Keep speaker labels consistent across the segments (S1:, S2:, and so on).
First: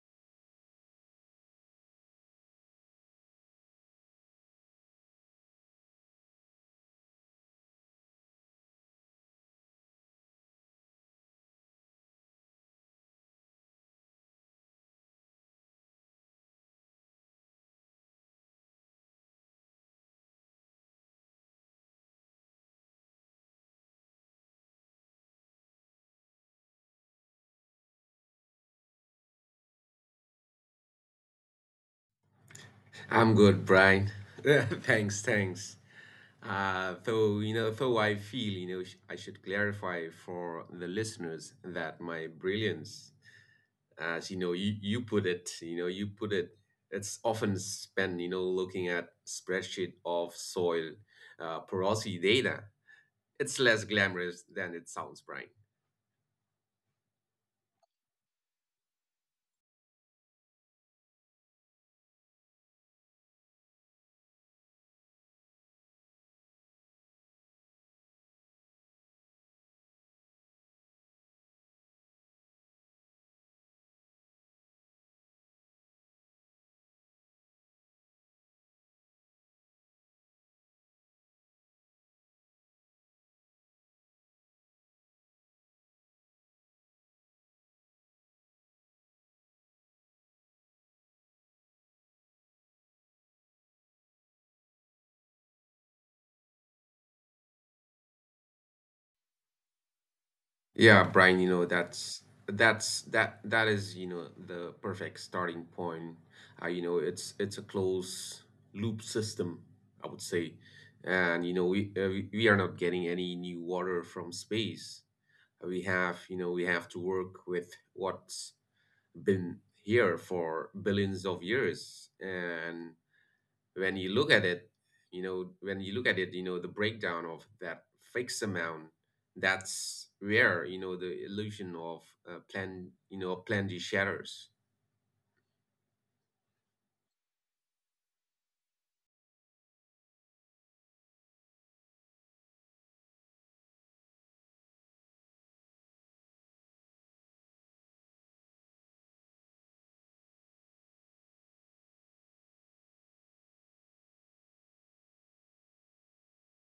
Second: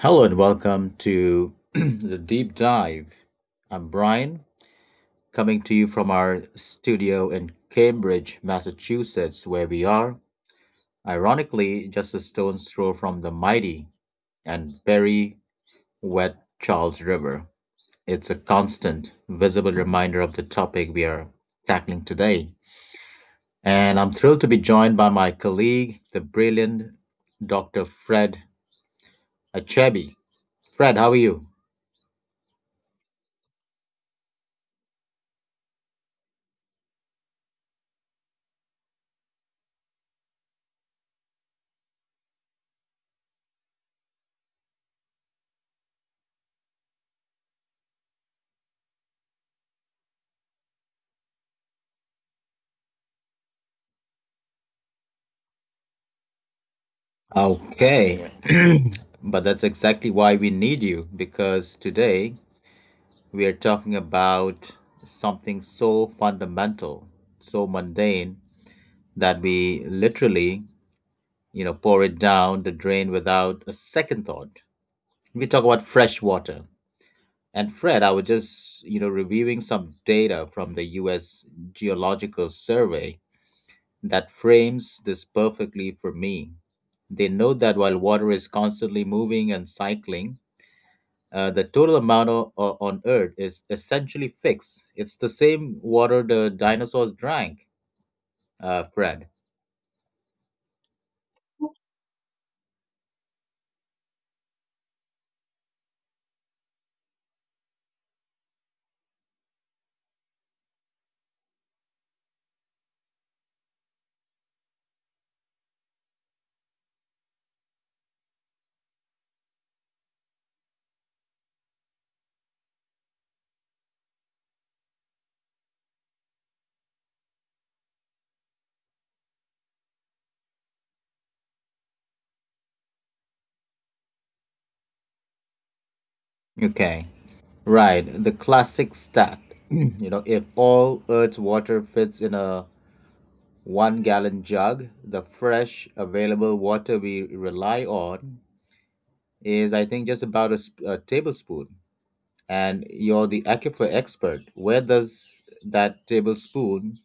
S1: Hello and welcome to the deep dive. I'm Brian, coming to you from our studio in Cambridge, Massachusetts, where we are, ironically, just a stone's throw from the mighty and very wet Charles River. It's a constant, visible reminder of the topic we are tackling today. And I'm thrilled to be joined by my colleague, the brilliant Dr. Fred Achebi. Fred, how are you?
S2: I'm good, Brian. Thanks. Though I feel, sh- I should clarify for the listeners that my brilliance, as you know, you put it, it's often spent, looking at spreadsheet of soil porosity data. It's less glamorous than it sounds, Brian.
S1: Okay. But that's exactly why we need you, because today we are talking about something so fundamental, so mundane, that we literally, pour it down the drain without a second thought. We talk about fresh water. And Fred, I was just, you know, reviewing some data from the US Geological Survey that frames this perfectly for me. They note that while water is constantly moving and cycling, the total amount on Earth is essentially fixed. It's the same water the dinosaurs drank, Fred.
S2: Yeah, Brian, you know, that is, you know, the perfect starting point. You know, it's a closed loop system, I would say. And you know, we are not getting any new water from space. We have, you know, we have to work with what's been here for billions of years. And when you look at it, you know, the breakdown of that fixed amount, that's where you know the illusion of plan you know plenty shatters.
S1: Okay, right. The classic stat. If all Earth's water fits in a 1 gallon jug, the fresh available water we rely on is, I think, just about a, a tablespoon. And you're the aquifer expert. Where does that tablespoon,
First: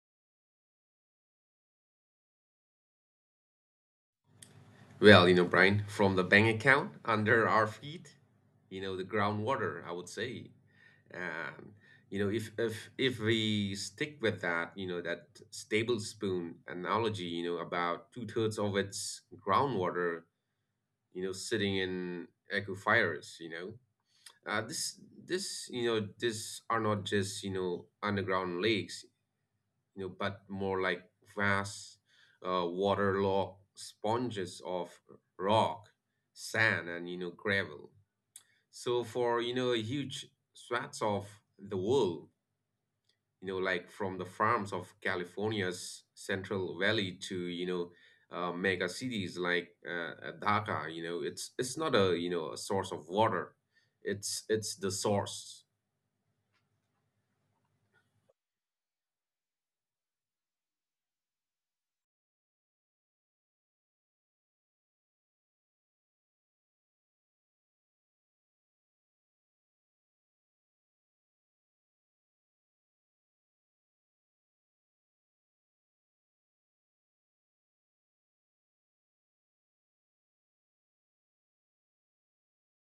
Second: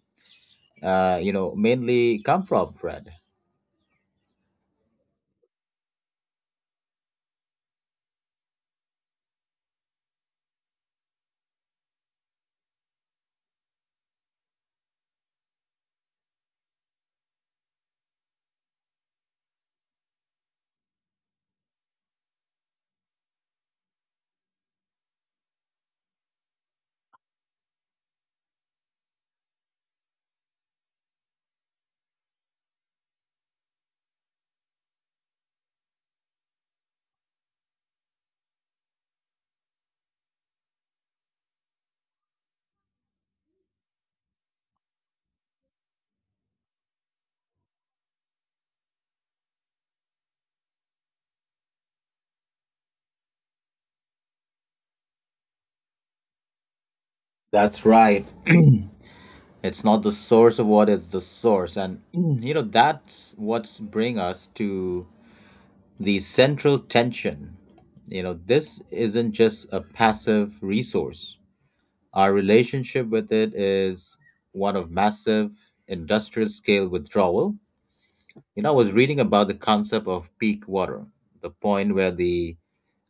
S1: mainly come from, Fred?
S2: Well, you know, Brian, from the bank account under our feet, you know, the groundwater, I would say. And you know, if we stick with that, you know, that stable spoon analogy, you know, about two-thirds of its groundwater, you know, sitting in aquifers, you know. Uh, this this you know, these are not just, you know, underground lakes, you know, but more like vast waterlogged sponges of rock, sand, and you know gravel. So for you know huge swaths of the world, you know, like from the farms of California's Central Valley to you know mega cities like Dhaka, you know it's not a, you know, a source of water, it's the source.
S1: That's right. It's not the source of what, it's the source. And you know, that's what's bring us to the central tension. You know, this isn't just a passive resource. Our relationship with it is one of massive industrial scale withdrawal. You know, I was reading about the concept of peak water, the point where the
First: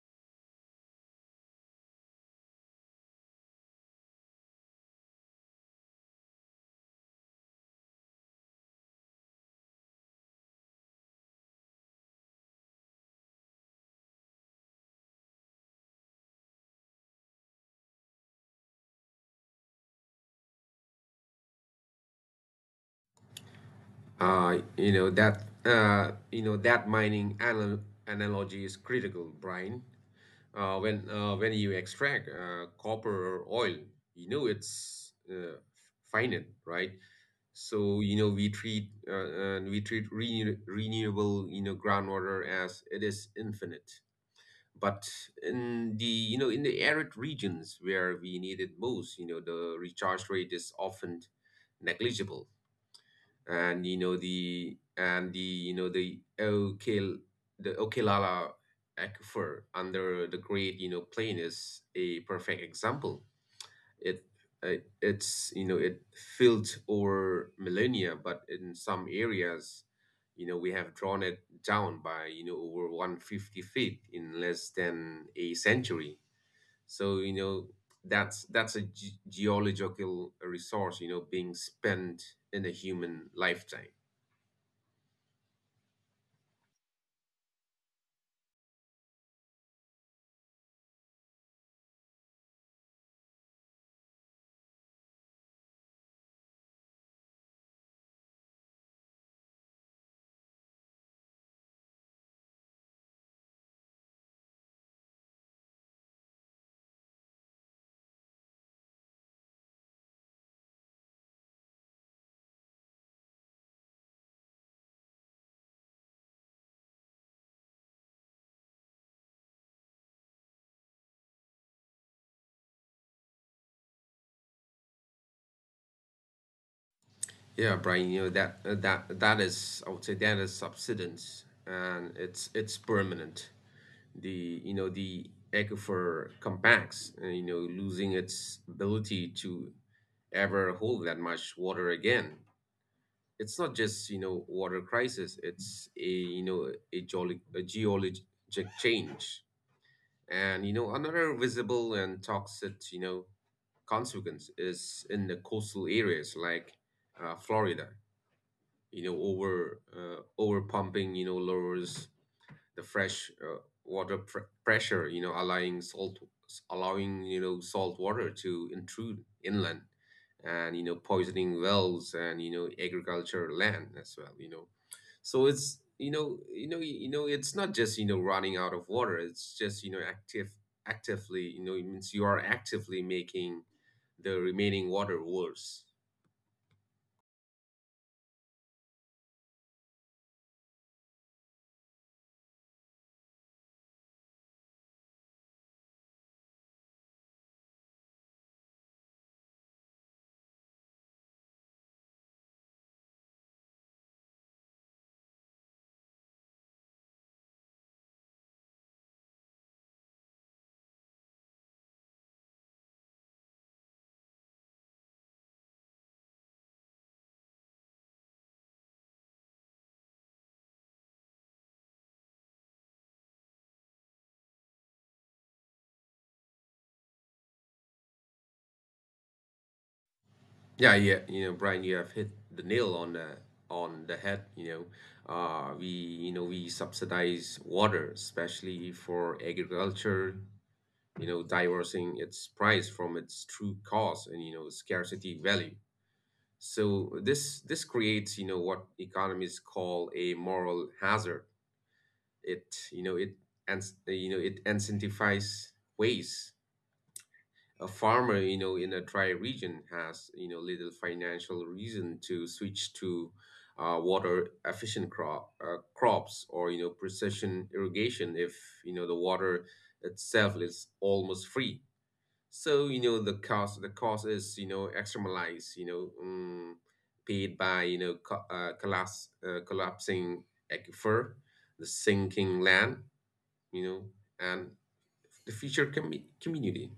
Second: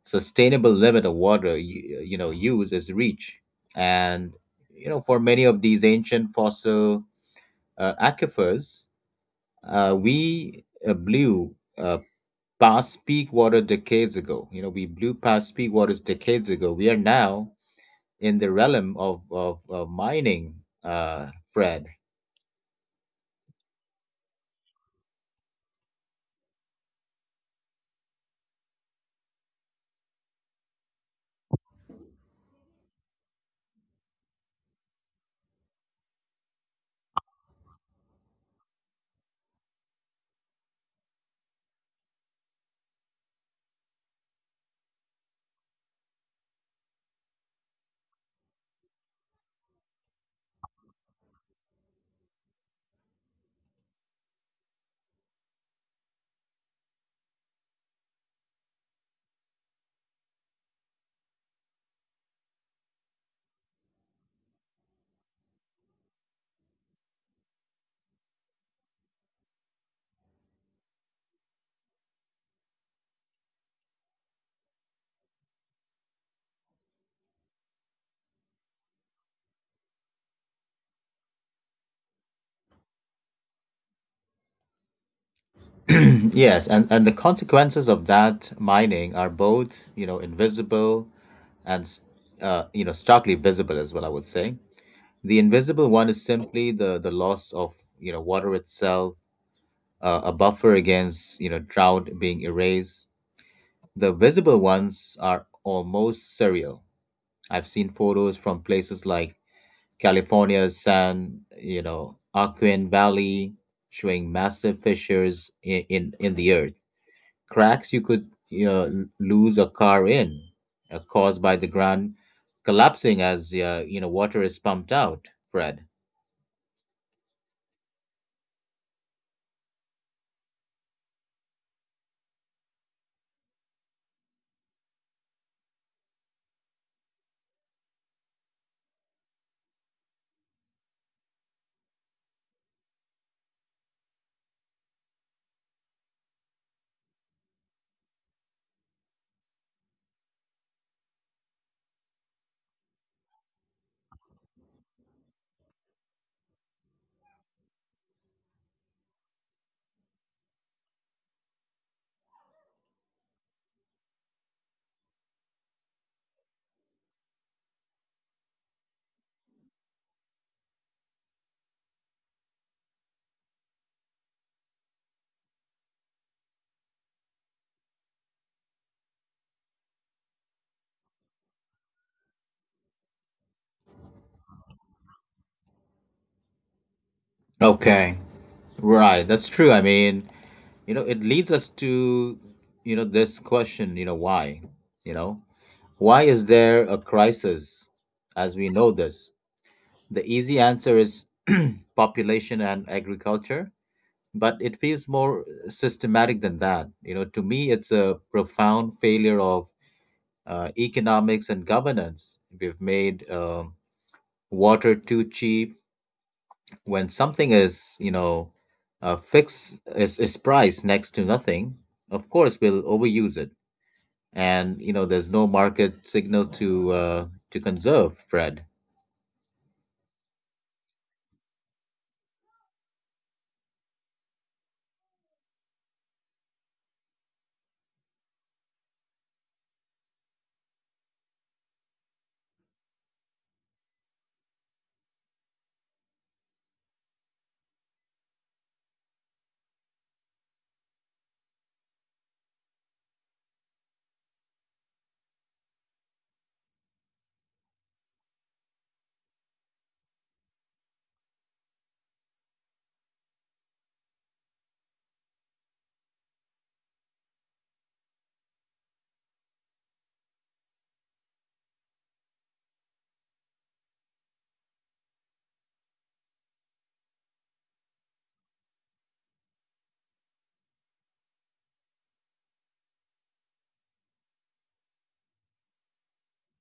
S1: sustainable limit of water you know use is reached, and you know, for many of these ancient fossil aquifers, we blew past peak water decades ago. You know, we blew past peak waters decades ago. We are now in the realm of mining, Fred.
S2: You know that analogy is critical, Brian. When you extract copper or oil, you know it's finite, right? So you know we treat renewable, you know, groundwater as it is infinite. But in the you know in the arid regions where we need it most, you know the recharge rate is often negligible, and you know the and the you know the Okil the Okilala aquifer under the Great you know plain is a perfect example. It it's you know it filled over millennia, but in some areas, you know we have drawn it down by you know over 150 feet in less than a century. So you know that's a geological resource you know being spent in a human lifetime.
S1: Yes, and the consequences of that mining are both, you know, invisible and, you know, starkly visible as well, I would say. The invisible one is simply the loss of, you know, water itself, a buffer against, you know, drought being erased. The visible ones are almost surreal. I've seen photos from places like California's San, you know, Aquin Valley showing massive fissures in the earth, cracks you could uh, lose a car in, caused by the ground collapsing as you know water is pumped out. Fred.
S2: Yeah, Brian, you know that is, I would say, that is subsidence and it's permanent. The aquifer compacts, you know, losing its ability to ever hold that much water again. It's not just you know water crisis. It's a you know a, a geologic change, and you know another visible and toxic you know consequence is in the coastal areas like Florida, you know over pumping you know lowers the fresh water pressure, you know, allowing salt, allowing you know salt water to intrude inland and you know poisoning wells and you know agriculture land as well, you know. So it's you know it's not just you know running out of water, it's just you know actively, you know, it means you are actively making the remaining water worse.
S1: Okay. Right. That's true. I mean, you know, it leads us to you know this question. You know why? You know why is there a crisis as we know this? The easy answer is population and agriculture, but it feels more systematic than that. You know, to me, it's a profound failure of economics, and governance. We've made water too cheap. When something is, fixed is priced next to nothing. Of course, we'll overuse it, and you know, there's no market signal to conserve, bread.
S2: Yeah, you know, Brian, you have hit the nail on the head. You know, we subsidize water, especially for agriculture. You know, diverting its price from its true cost and you know scarcity value. So this creates you know what economists call a moral hazard. It you know it and You know, it incentivizes waste. A farmer, you know, in a dry region has, you know, little financial reason to switch to water efficient crops or, you know, precision irrigation if, you know, the water itself is almost free. So, you know, the cost is, you know, externalized, you know, paid by, you know, collapsing aquifer, the sinking land, you know, and the future community.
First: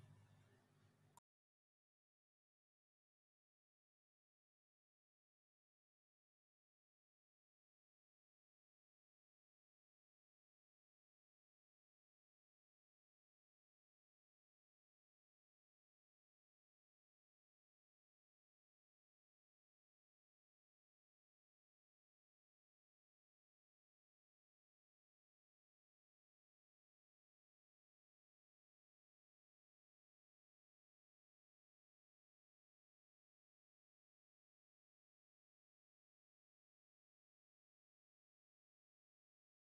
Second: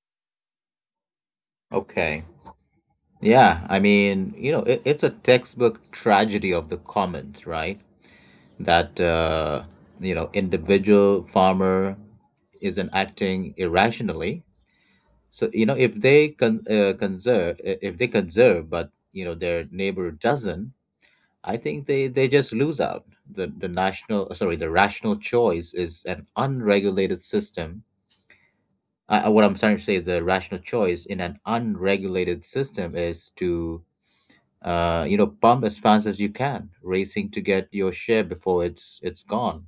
S1: Okay. Yeah, I mean, you know, it's a textbook tragedy of the commons, right? That, uh, you know, individual farmer isn't acting irrationally. So, you know, if they conserve, if they conserve, but, you know, their neighbor doesn't, I think they just lose out. The national, sorry, the rational choice is an unregulated system. What I'm trying to say, the rational choice in an unregulated system is to you know, pump as fast as you can, racing to get your share before it's gone.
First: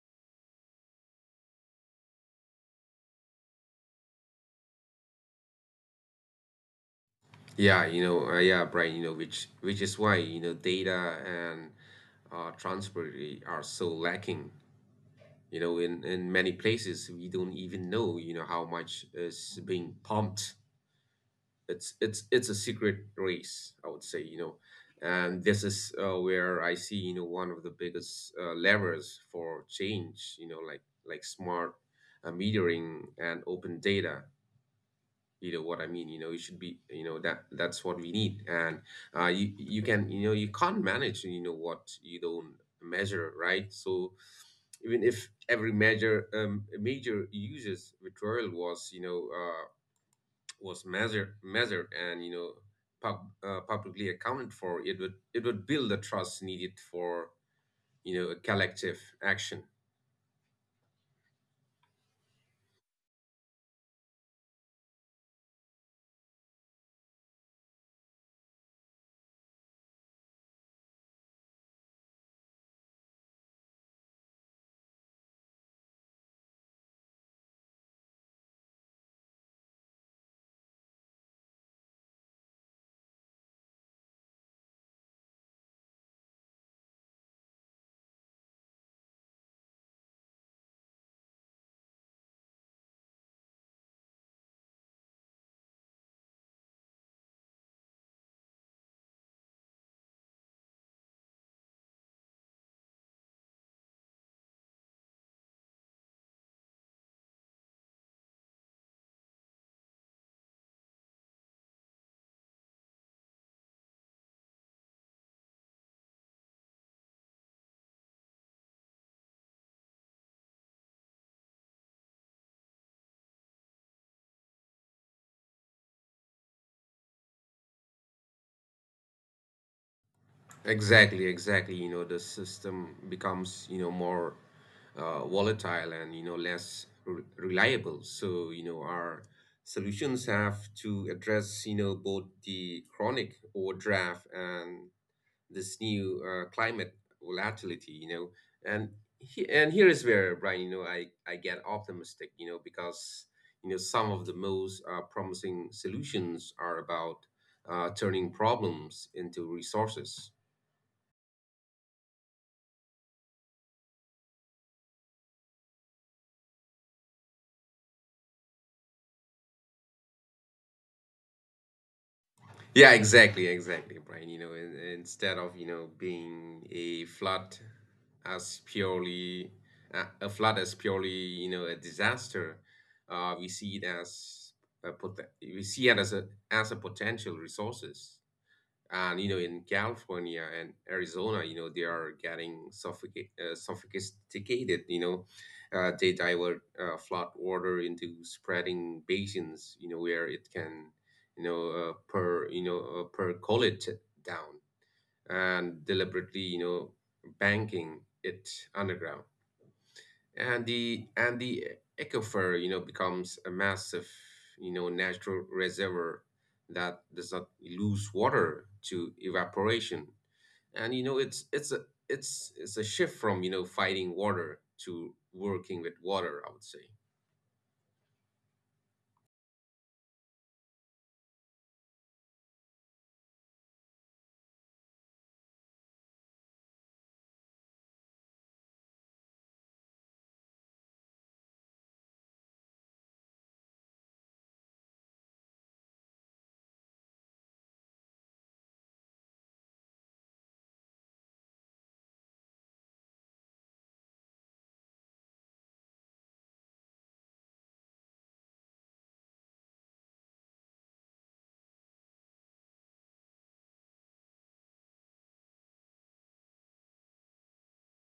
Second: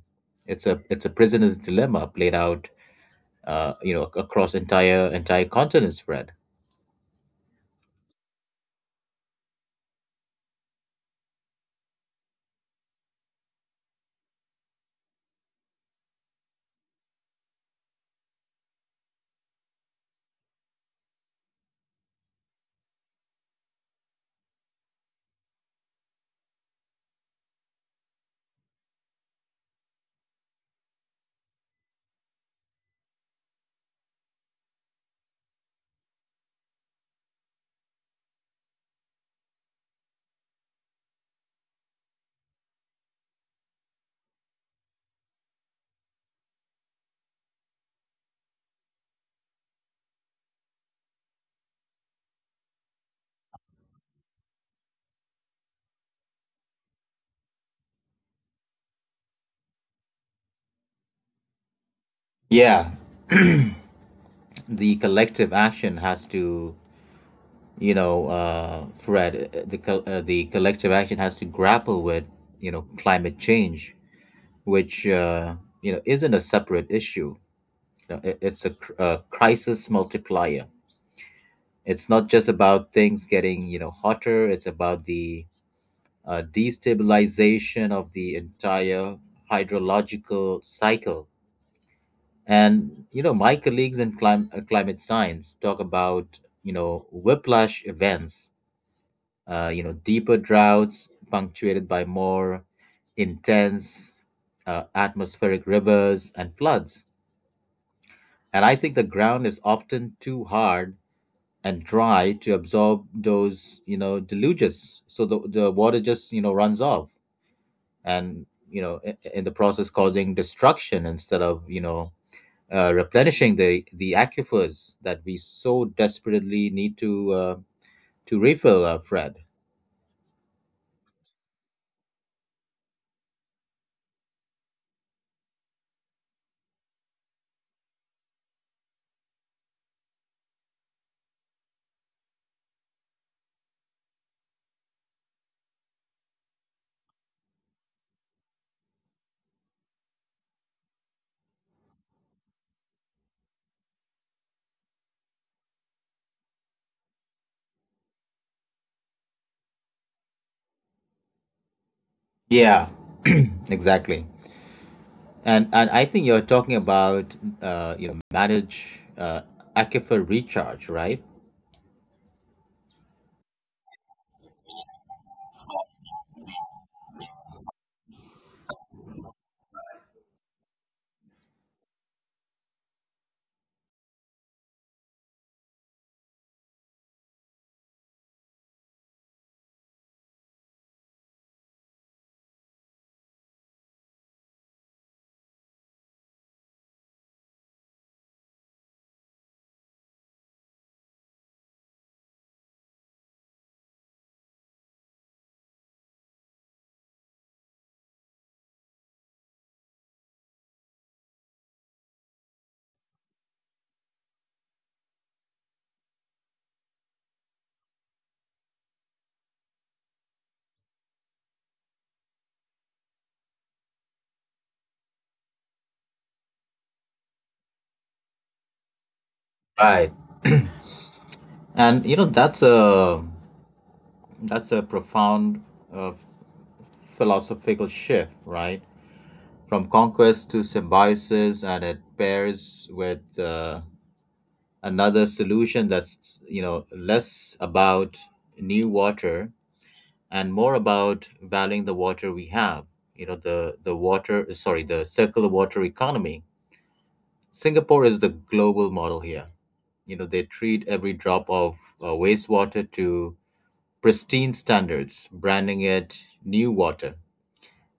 S1: It's a prisoner's dilemma played out, you know, across entire continents, Fred.
S2: Yeah, Brian, you know, which is why, you know, data and transparency are so lacking. You know, in many places, we don't even know, you know, how much is being pumped. It's a secret race, I would say, you know, and this is where I see, you know, one of the biggest levers for change, you know, like smart metering and open data, you know what I mean. You know, you should be, you know, that that's what we need. And you can, you know, you can't manage, you know, what you don't measure, right? So even if every major major users withdrawal was was measured and you know pub, publicly accounted for, it would build the trust needed for you know a collective action.
S1: Yeah, the collective action has to the collective action has to grapple with, you know, climate change, which you know isn't a separate issue. You know, it's a, a crisis multiplier. It's not just about things getting you know hotter. It's about the destabilization of the entire hydrological cycle. And you know, my colleagues in climate science talk about you know whiplash events, you know, deeper droughts punctuated by more intense atmospheric rivers and floods. And I think the ground is often too hard and dry to absorb those, you know, deluges. So the water just, you know, runs off and, you know, in the process causing destruction instead of, replenishing the aquifers that we so desperately need to refill, Fred.
S2: Exactly, exactly. You know, the system becomes, you know, more volatile and, you know, less re reliable. So, you know, our solutions have to address, you know, both the chronic overdraft and this new climate volatility, you know. And and here is where, Brian, you know, I get optimistic, you know, because, you know, some of the most promising solutions are about turning problems into resources.
S1: Yeah, exactly. And I think you're talking about you know manage aquifer recharge, right?
S2: Yeah, exactly, exactly, Brian. You know, instead of you know being as purely a flood as purely you know a disaster, we see it as a as a potential resources. And you know in California and Arizona, you know they are getting sophisticated. You know, they divert flood water into spreading basins. You know where it can, you know, percolate down and deliberately, you know, banking it underground. And the aquifer you know becomes a massive you know natural reservoir that does not lose water to evaporation. And you know it's a shift from you know fighting water to working with water, I would say.
S1: Right. And you know that's a profound uh, philosophical shift, right? From conquest to symbiosis, and it pairs with another solution that's you know less about new water and more about valuing the water we have. You know the circular water economy. Singapore is the global model here. You know, they treat every drop of wastewater to pristine standards, branding it new water.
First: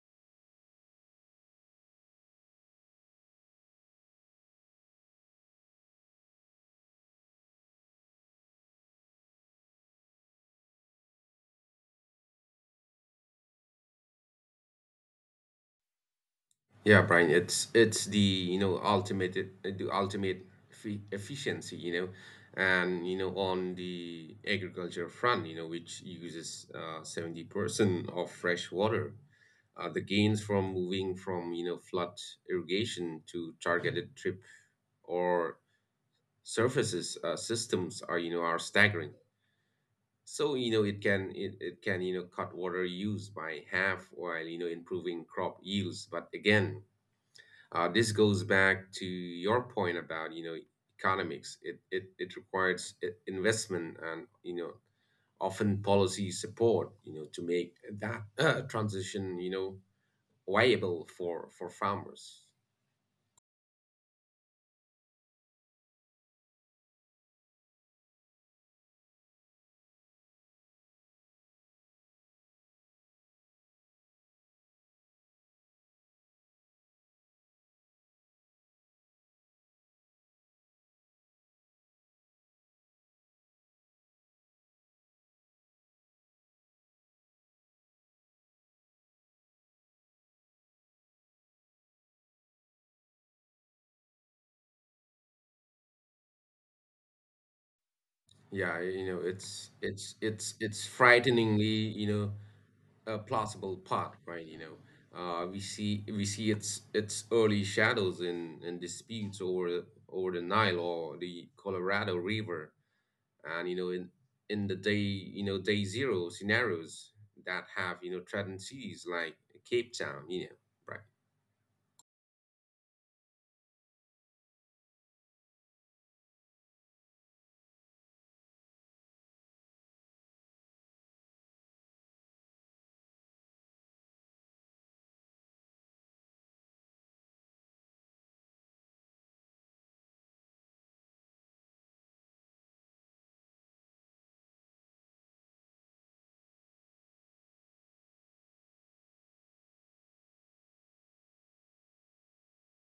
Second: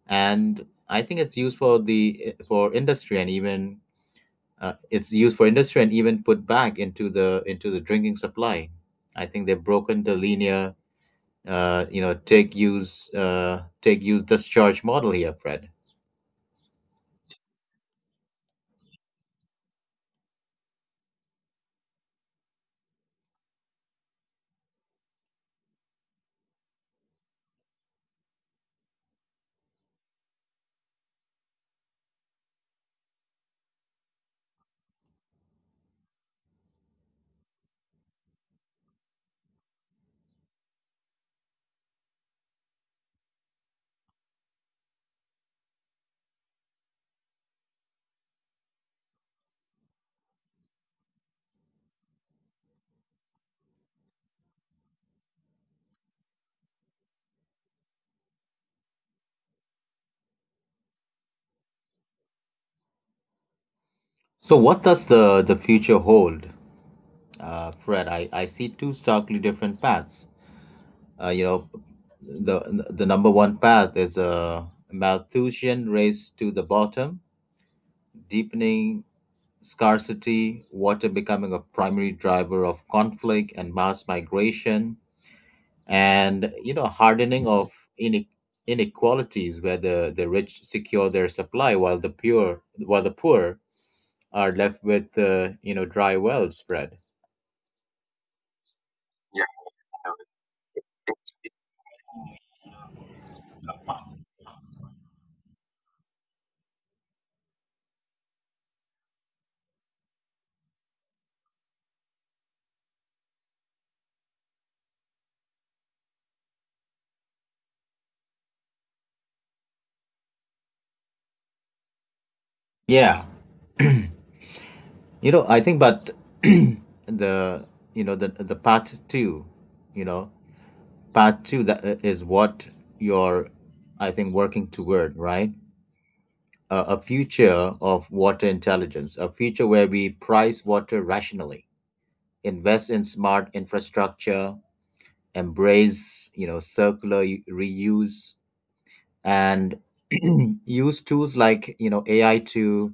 S1: And I think it's used for the for industry and even it's used for industry and even put back into the drinking supply. I think they've broken the linear take use this charge model here, Fred.
S2: Yeah, Brian, it's the ultimate efficiency, you know, and you know on the agriculture front, you know, which uses 70% of fresh water. The gains from moving from you know flood irrigation to targeted drip or surfaces systems are you know are staggering. So you know it can you know cut water use by half while you know improving crop yields. But again, this goes back to your point about you know economics. It requires investment and you know often policy support, you know, to make that transition you know viable for farmers.
S1: So, what does the future hold, Fred? I see two starkly different paths. You know, the number one path is a Malthusian race to the bottom, deepening scarcity, water becoming a primary driver of conflict and mass migration, and you know hardening of ine- inequalities where the rich secure their supply while the pure while the poor are left with you know dry well spread.
S2: Yeah, you know
S1: Yeah,
S2: it's frighteningly, you know, a plausible part, right? You know. We see its early shadows in disputes over over the Nile or the Colorado River, and you know in the day you know day zero scenarios that have you know threatened cities like Cape Town, you know, right.
S1: Yeah, you know I think, but the the part two, you know part two that is what you're I think working toward, right? A future of water intelligence, a future where we price water rationally, invest in smart infrastructure, embrace you know circular reuse, and use tools like you know AI to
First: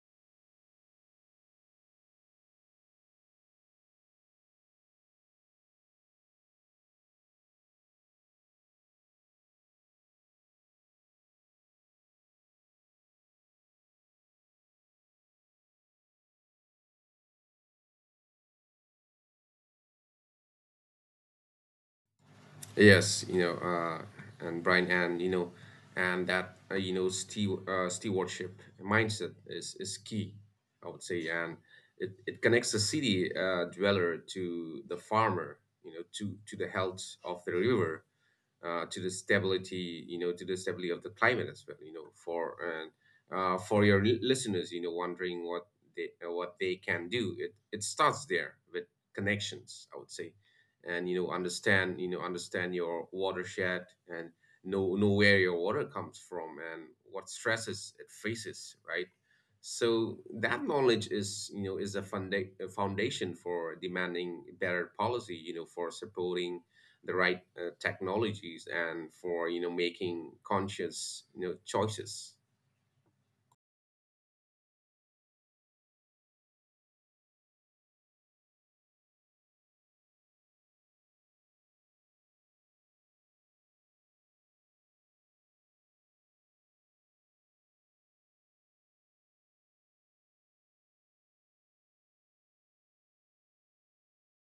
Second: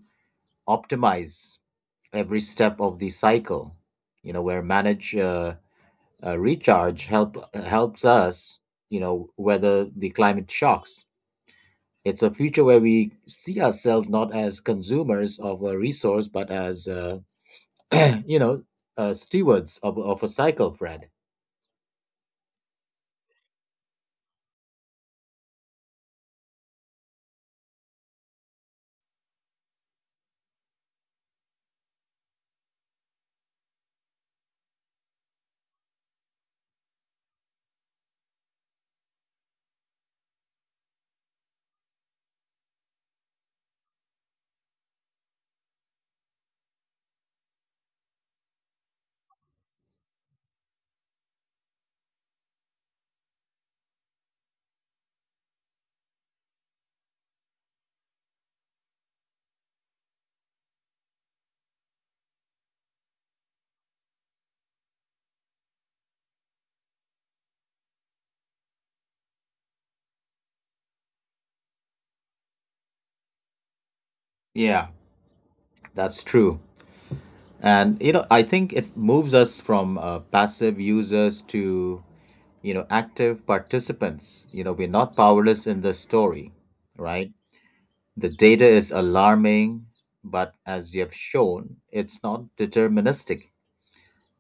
S1: optimize every step of the cycle. You know where manage recharge help helps us you know weather the climate shocks. It's a future where we see ourselves not as consumers of a resource, but as, you know, stewards of a cycle, Fred.
S2: Yes, you know, and Brian, and you know and that stewardship mindset is key, I would say. And it connects the city dweller to the farmer, you know, to the health of the river, to the stability, you know, to the stability of the climate as well, you know, for and for your listeners, you know, wondering what they can do. It starts there with connections, I would say, and you know, understand your watershed, and know where your water comes from and what stresses it faces, right? So that knowledge is, you know, is a a foundation for demanding better policy, you know, for supporting the right technologies and for you know making conscious you know choices.
S1: Yeah, that's true. And you know, I think it moves us from passive users to you know active participants. You know, we're not powerless in this story, right? The data is alarming, but as you have shown, it's not deterministic.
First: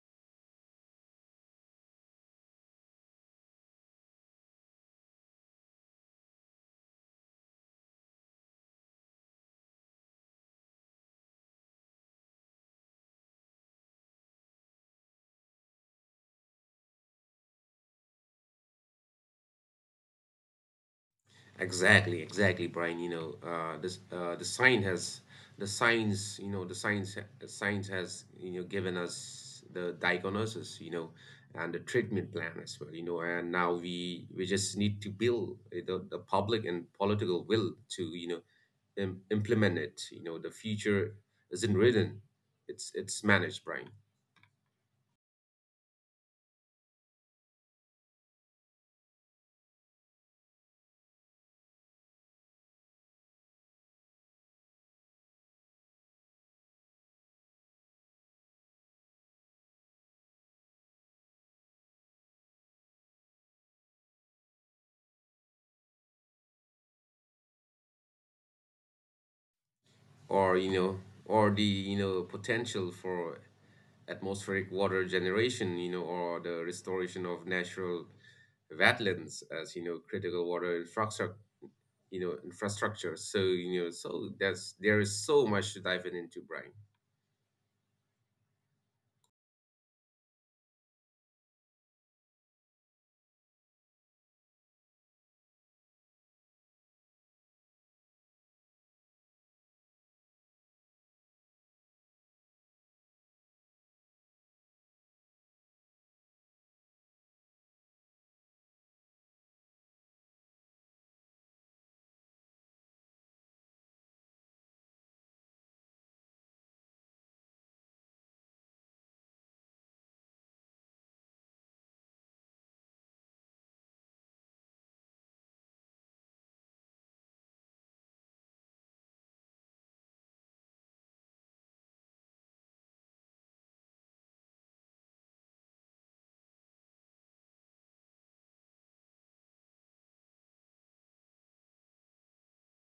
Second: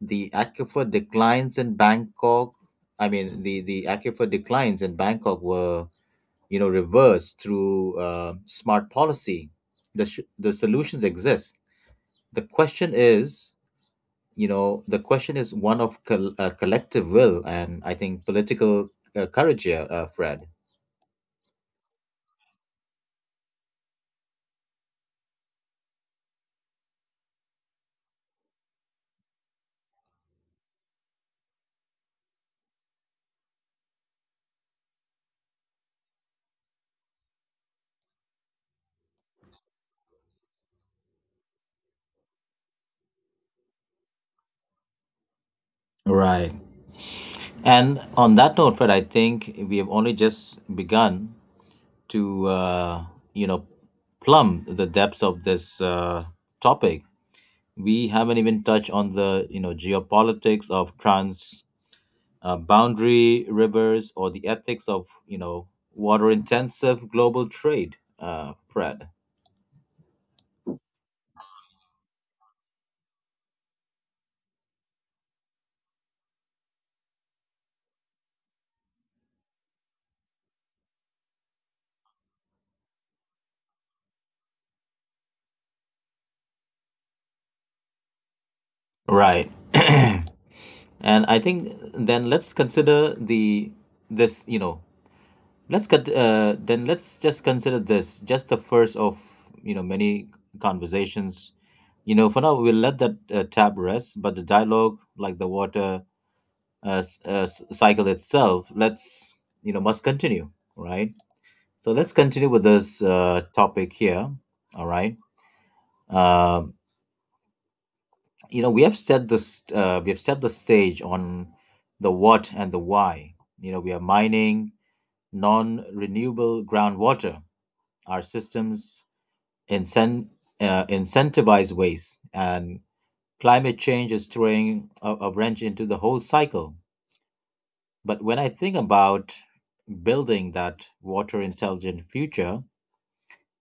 S1: The aquifer declines in Bangkok, I mean, the aquifer declines in Bangkok were, you know, reversed through smart policy. The solutions exist. The question is, the question is one of collective will and I think political courage here, Fred.
S2: Exactly, exactly, Brian. You know, this the sign has the science, you know, the science has you know given us the diagnosis, you know, and the treatment plan as well, you know. And now we just need to build the public and political will to you know implement it. You know, the future isn't written. It's managed, Brian.
S1: Right. And on that note, Fred, I think we have only just begun to you know plumb the depths of this topic. We haven't even touched on the you know geopolitics of trans boundary rivers or the ethics of you know water intensive global trade. Fred,
S2: Or you know or the you know potential for atmospheric water generation, you know, or the restoration of natural wetlands as you know critical water infrastructure. So you know so that's there is so much to dive in into, Brian.
S1: right? and I think then let's consider the this you know Let's cut. Then let's just consider this just the first of you know many conversations. You know, for now we'll let that tab rest, but the dialogue, like the water cycle itself, let's you know must continue, right? So let's continue with this topic here. All right. Um, you know, we have set this. We have set the stage on the what and the why. You know, we are mining non-renewable groundwater, our systems incent- incentivized ways. And climate change is throwing a wrench into the whole cycle. But when I think about building that water intelligent future,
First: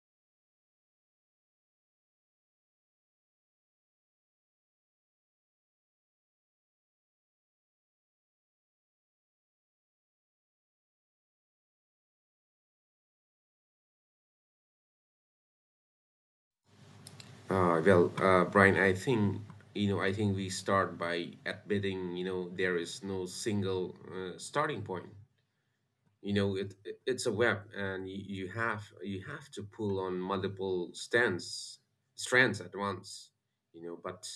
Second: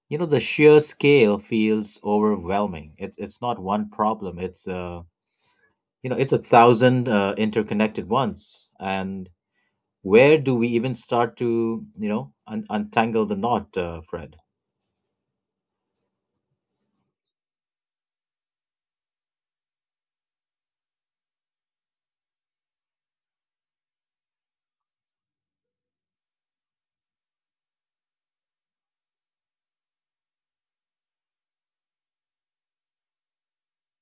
S1: you know, the sheer scale feels overwhelming. It's not one problem. It's you know, it's a thousand interconnected ones. And where do we even start to, you know, untangle the knot, Fred?
S2: Well, Brian, I think you know. I think we start by admitting there is no single starting point. It's a web, and you have to pull on multiple stands strands at once, but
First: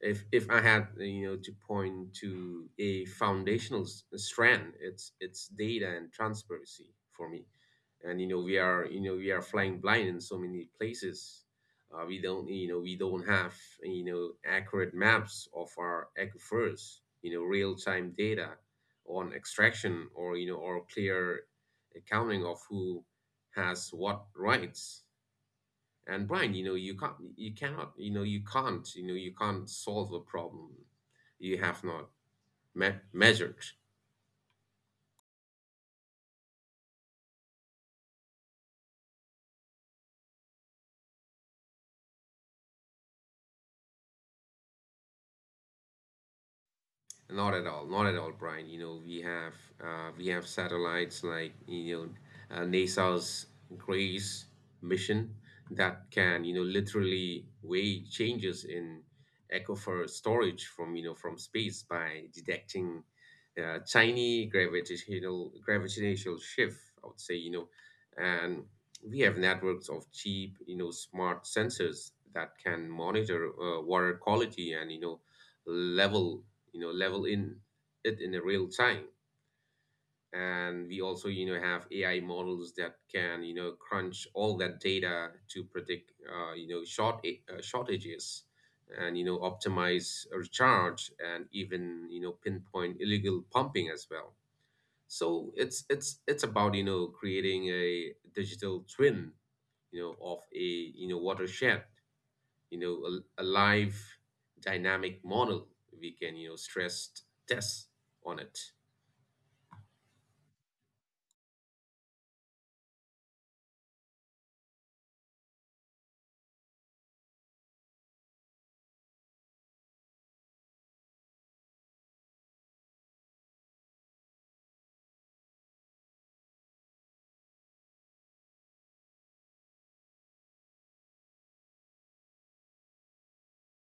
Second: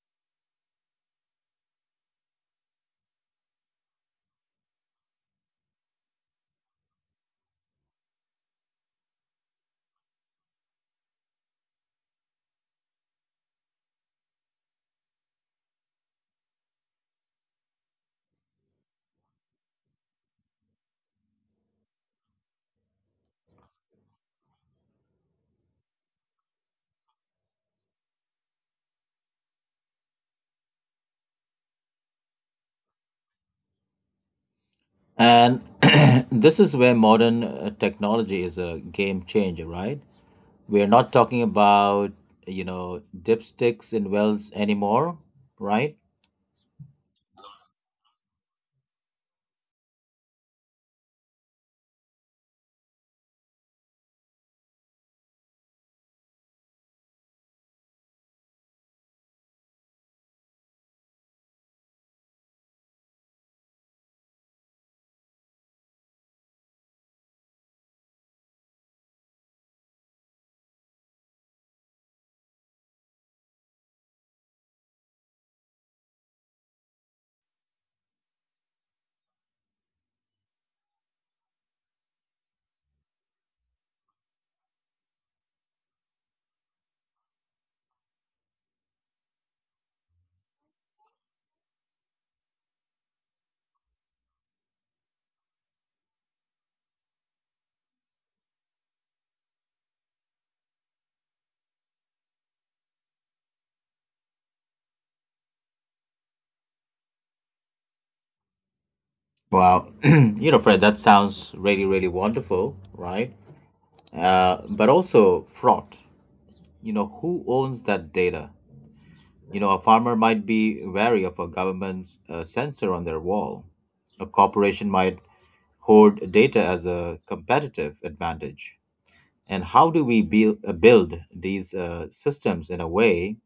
S2: if I had to point to a foundational strand, it's data and transparency for me. And we are flying blind in so many places. We don't have accurate maps of our aquifers, real time data on extraction, or you know or clear accounting of who has what rights. And Brian, you know you can't you cannot you know you can't you know you can't solve a problem you have not measured.
S1: And this is where modern technology is a game changer, right? We are not talking about, you know, dipsticks in wells anymore, right?
S2: Not at all, not at all, Brian. We have satellites like NASA's Grace mission that can literally weigh changes in aquifer storage from you know from space, by detecting tiny gravitational shift. I would say. And we have networks of cheap smart sensors that can monitor water quality and level in it in a real time. And we also have AI models that can crunch all that data to predict shortages, and optimize recharge, and even pinpoint illegal pumping as well. So it's about creating a digital twin of a watershed, you know a live dynamic model we can stress test on it.
S1: Wow. you know, Fred, that sounds really, really wonderful, right? But also fraught. You know, who owns that data? You know, a farmer might be wary of a government's sensor on their wall. A corporation might hoard data as a competitive advantage. And how do we build, these systems in a way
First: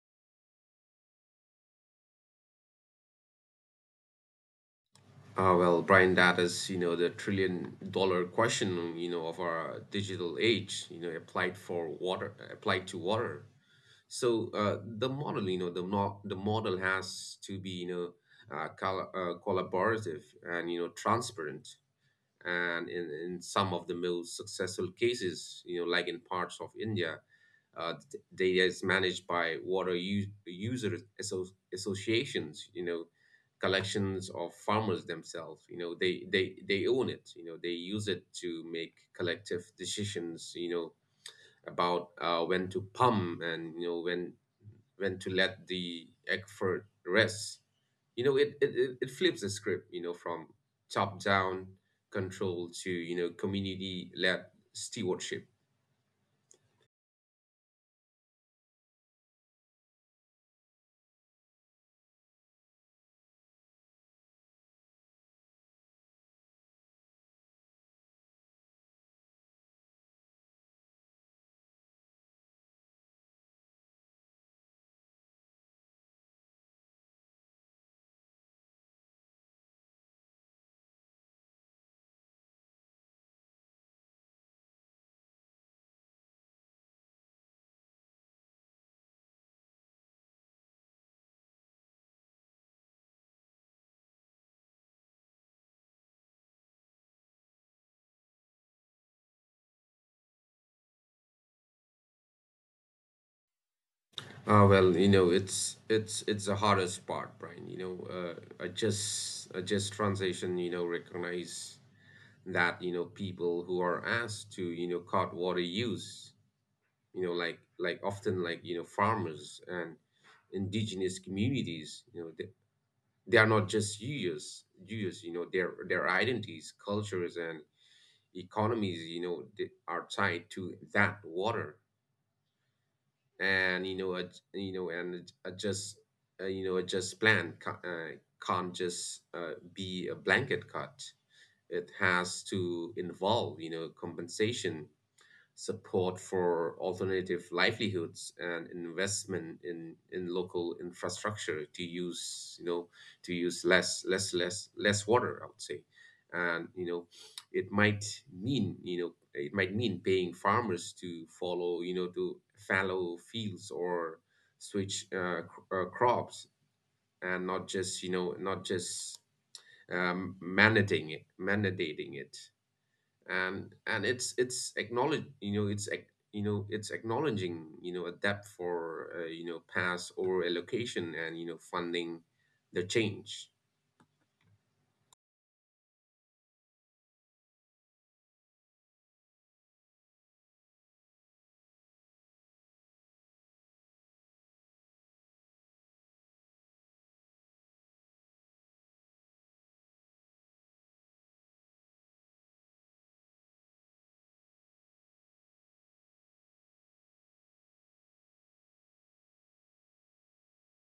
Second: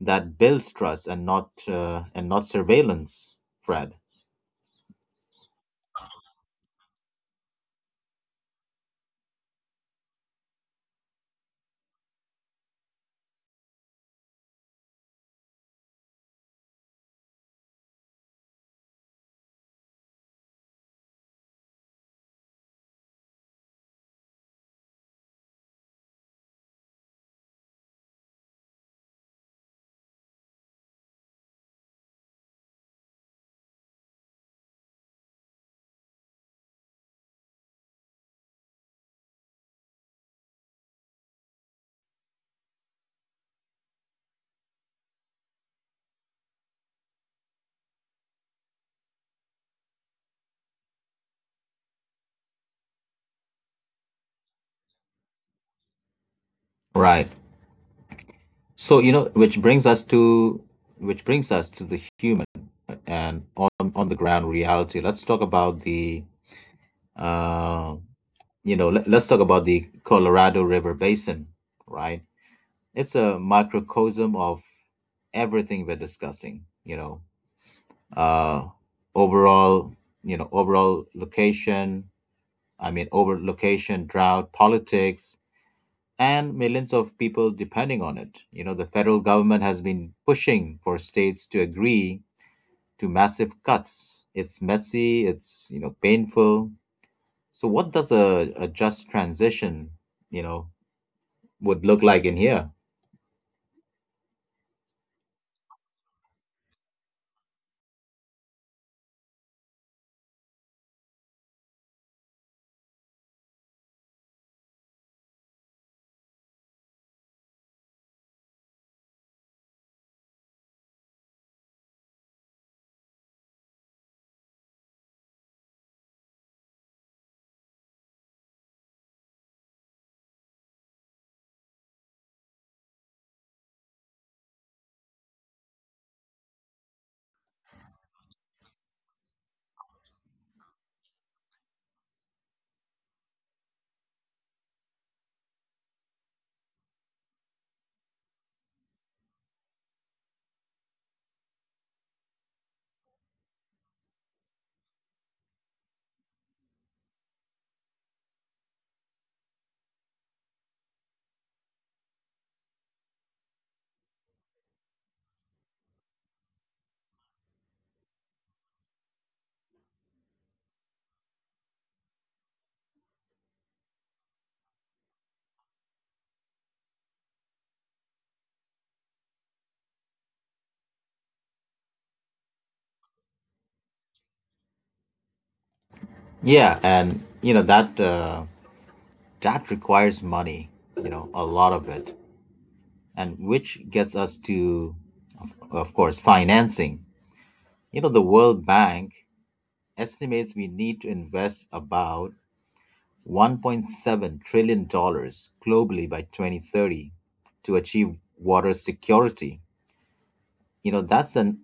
S1: that builds trust and not surveillance, Fred?
S2: Well, Brian, that is the trillion dollar question of our digital age, applied to water. So the model has to be collaborative and transparent. And in some of the most successful cases, like in parts of India, data is managed by water user associations. Collections of farmers themselves. They own it. They use it to make collective decisions, about when to pump, and when to let the effort rest. It flips the script, from top down control to, community led stewardship.
S1: Right. So you know, which brings us to the human and on the ground reality. Uh, let's talk about the Colorado River Basin, right? It's a microcosm of everything we're discussing. You know, uh, overall, you know, overall Over location, drought, politics, and millions of people depending on it. The federal government has been pushing for states to agree to massive cuts. It's messy, it's painful. So, what does a just transition, you know, would look like in here?
S2: It's the hardest part, Brian. I just transition, recognize that people who are asked to cut water use, like often like farmers and indigenous communities, they are not just Jews. Jews, their identities, cultures, and economies, they are tied to that water, and you know, and a, a just, a just plan can't just be a blanket cut. It has to involve, compensation support for alternative livelihoods, and investment in local infrastructure to use you know to use less water, I would say. And it might it might mean paying farmers to follow you know to fallow fields, or switch crops, and not just mandating it. And it's acknowledging a depth for pass or allocation, and funding the change.
S1: Yeah, and that requires money, a lot of it. And which gets us to, of course, financing. The world bank estimates we need to invest about 1.7 trillion dollars globally by 2030 to achieve water security. you know that's an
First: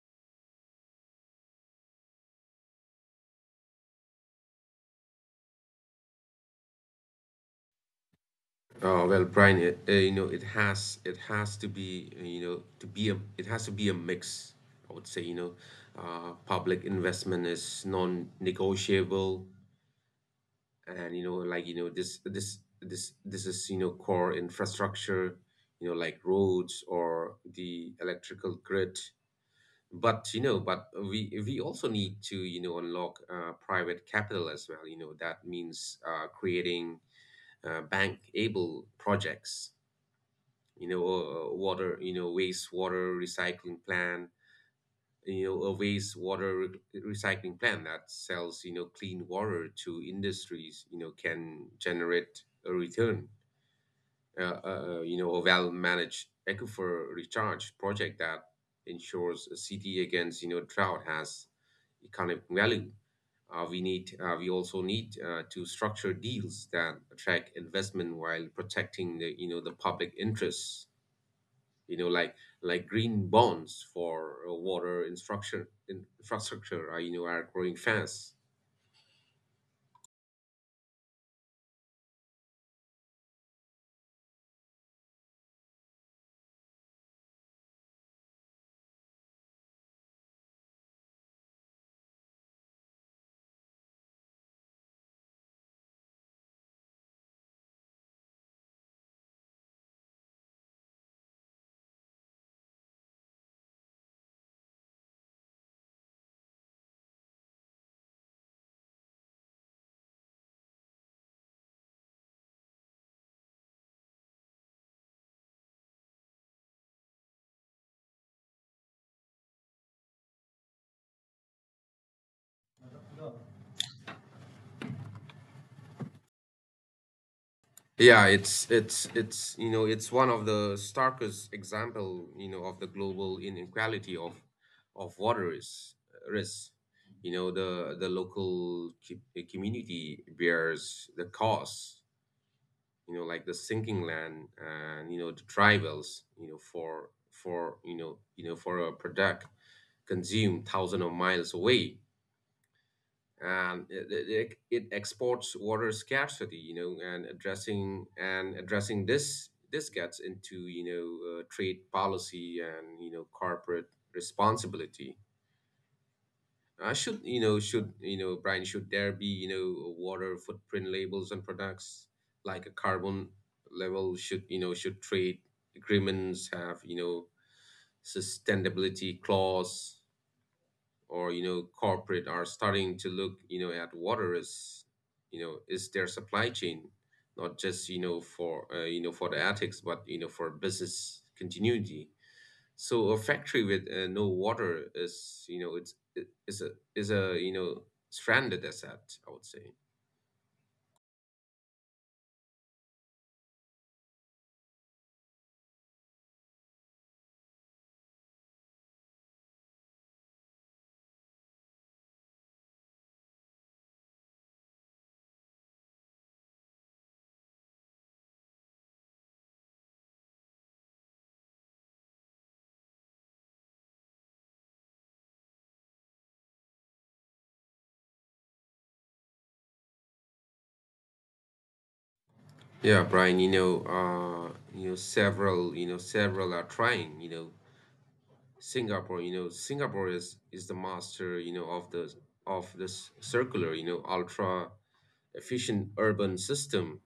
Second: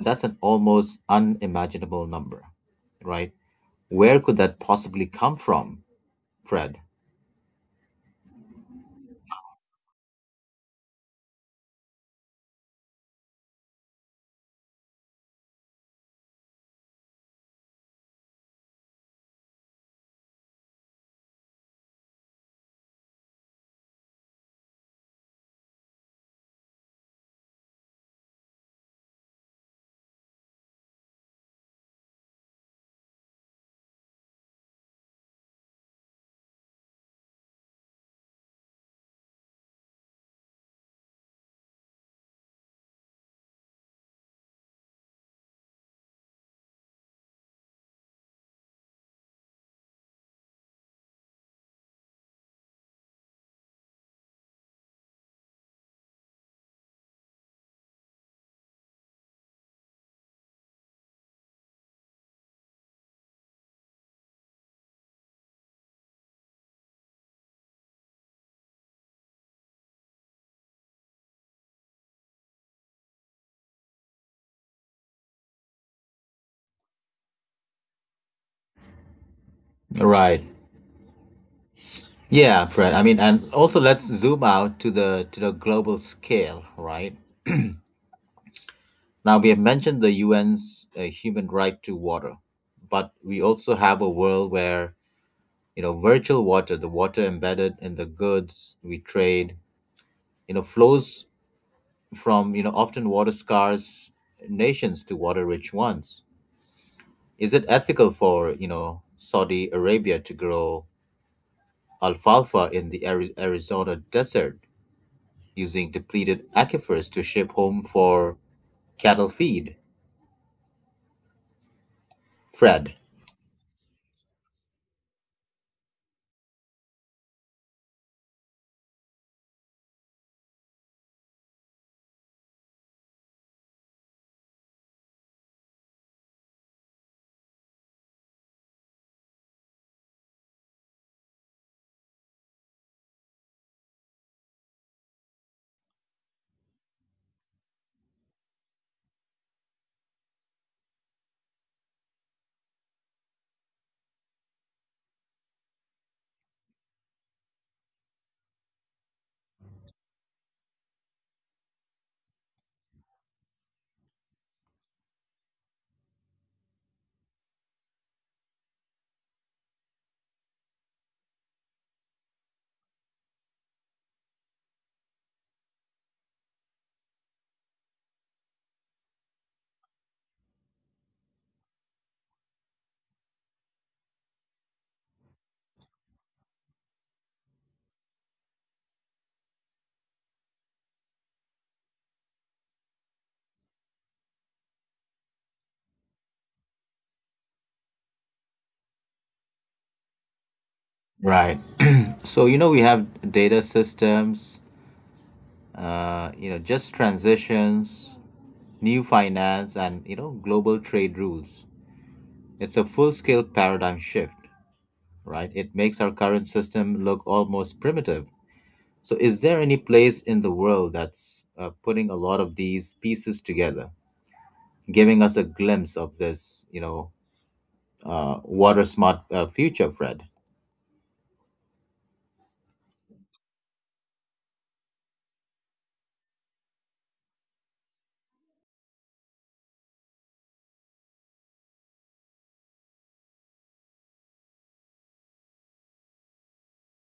S1: that's an almost unimaginable number, right? Where could that possibly come from, fred?
S2: Oh well, Brian, it, you know it has to be you know to be a it has to be a mix, I would say. Public investment is non-negotiable, and this is core infrastructure, like roads or the electrical grid. But you know but we also need to unlock private capital as well. That means creating bank able projects, you know water you know wastewater recycling plan. You know a wastewater recycling plan that sells clean water to industries can generate a return. A well-managed aquifer recharge project that ensures a city against, drought, has economic value. We also need to structure deals that attract investment while protecting the public interests. You know, like like green bonds for water infrastructure, are growing fast.
S1: Right. Yeah, Fred. I mean, and also let's zoom out to the global scale, right? Now, we have mentioned the UN's human right to water, but we also have a world where, virtual water, the water embedded in the goods we trade, flows from, often water scarce nations to water rich ones. Is it ethical for, Saudi Arabia to grow alfalfa in the Arizona desert using depleted aquifers to ship home for cattle feed? Fred.
S2: Yeah, it's you know it's one of the starkest example of the global inequality of water is risk. The local community bears the cost. Like the sinking land, and the dry wells. For a product, consumed thousands of miles away. It exports water scarcity. And addressing this gets into trade policy, and corporate responsibility. I should you know brian should there be water footprint labels on products like a carbon level? Should trade agreements have sustainability clause? Or you know Corporate are starting to look at water as is their supply chain, not just for for the ethics, but for business continuity. So a factory with no water is, it's it is a stranded asset, I would say.
S1: Right. So, we have data systems, just transitions, new finance, and, global trade rules. It's a full scale paradigm shift, right? It makes our current system look almost primitive. So, is there any place in the world that's putting a lot of these pieces together, giving us a glimpse of this, water smart future, Fred?
S2: Yeah, Brian. Several several are trying. Singapore, Singapore is the master of the of this circular, ultra efficient urban system.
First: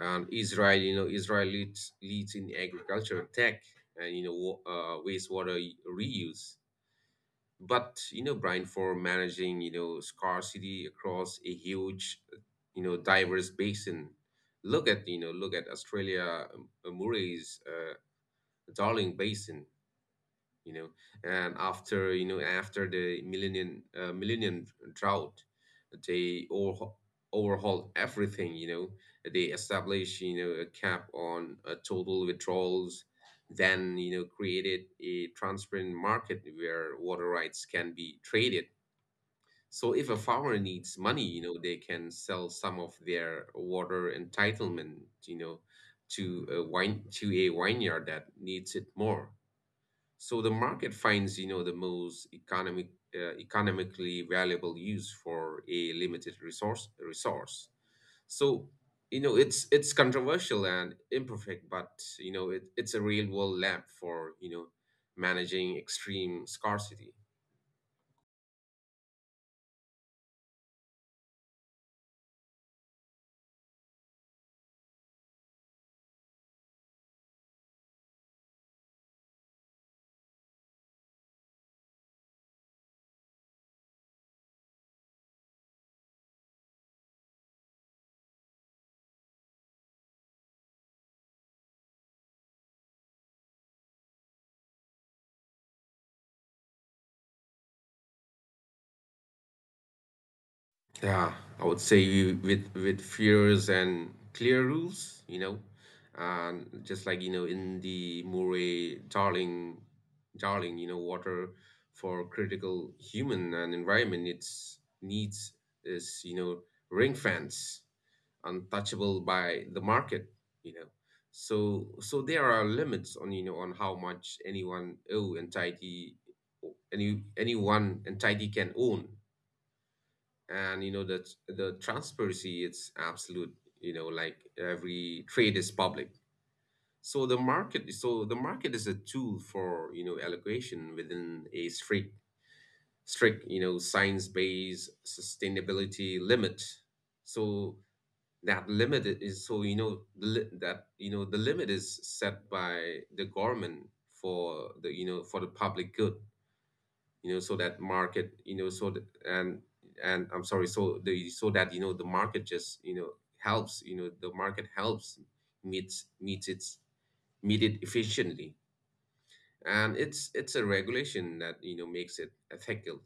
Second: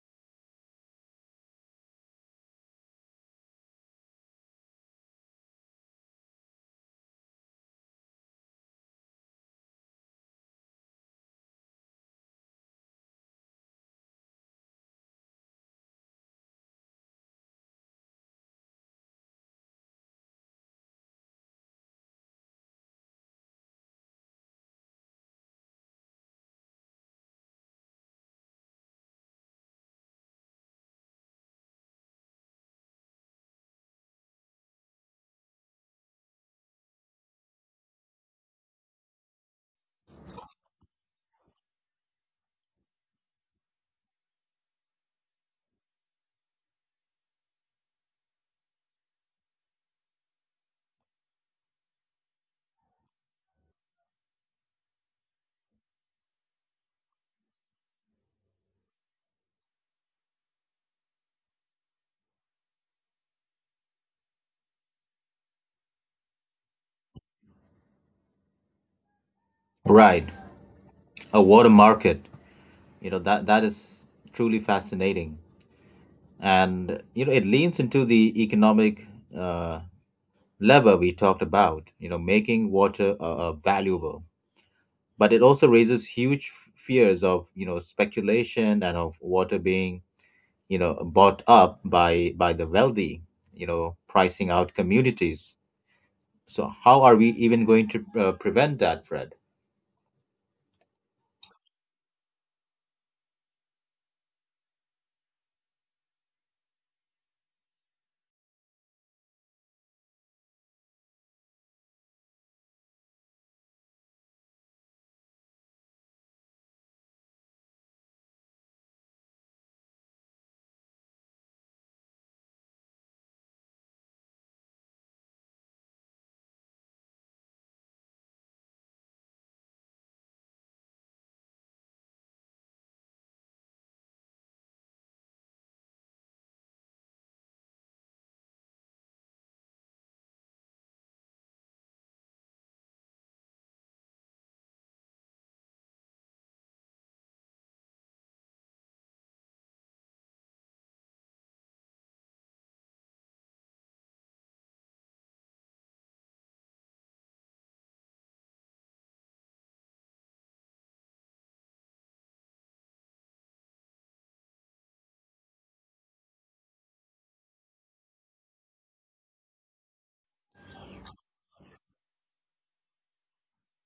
S2: Israel leads in agriculture, tech, and wastewater reuse. But Brian, for managing scarcity across a huge, diverse basin, look at Australia, Murray's Darling Basin. you know and after you know after the millennium drought, they overhaul everything. They establish a cap on total withdrawals, then created a transparent market where water rights can be traded. So if a farmer needs money, they can sell some of their water entitlement, you know to a vineyard that needs it more. So the market finds, the most economically valuable use for a limited resource. So, it's controversial and imperfect, but it's a real world lab for, managing extreme scarcity.
S1: Right. A water market, that is truly fascinating. And it leans into the economic uh, lever we talked about, making water valuable. But it also raises huge fears of speculation and of water being bought up by the wealthy, pricing out communities. So how are we even going to prevent that, fred?
S2: Yeah, I would say with fears and clear rules, and just like in the Murray Darling, water for critical human and environment. Its needs is ring fence, untouchable by the market, you know. So there are limits on on how much any one entity can own, and the transparency, it's absolute. Like every trade is public. So the market is a tool for allocation within a strict science based sustainability limit. So that limit is so you know the, li- that you know the limit is set by the government for the public good. You know so that market you know so that, and I'm sorry the market just you know the market helps meets meets its meet it efficiently. And it's a regulation that makes it ethical.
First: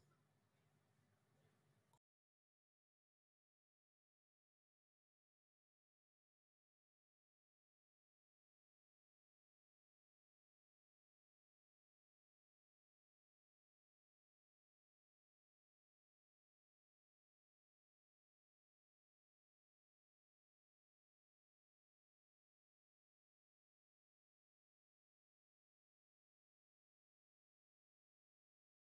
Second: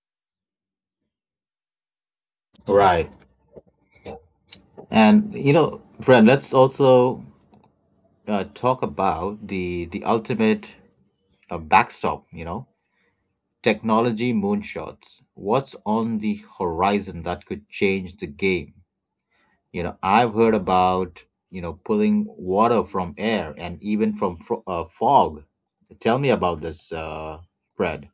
S1: Right. And Fred, let's also talk about the ultimate backstop, technology moonshots. What's on the horizon that could change the game? I've heard about, pulling water from air and even from fog. Tell me about this, Fred.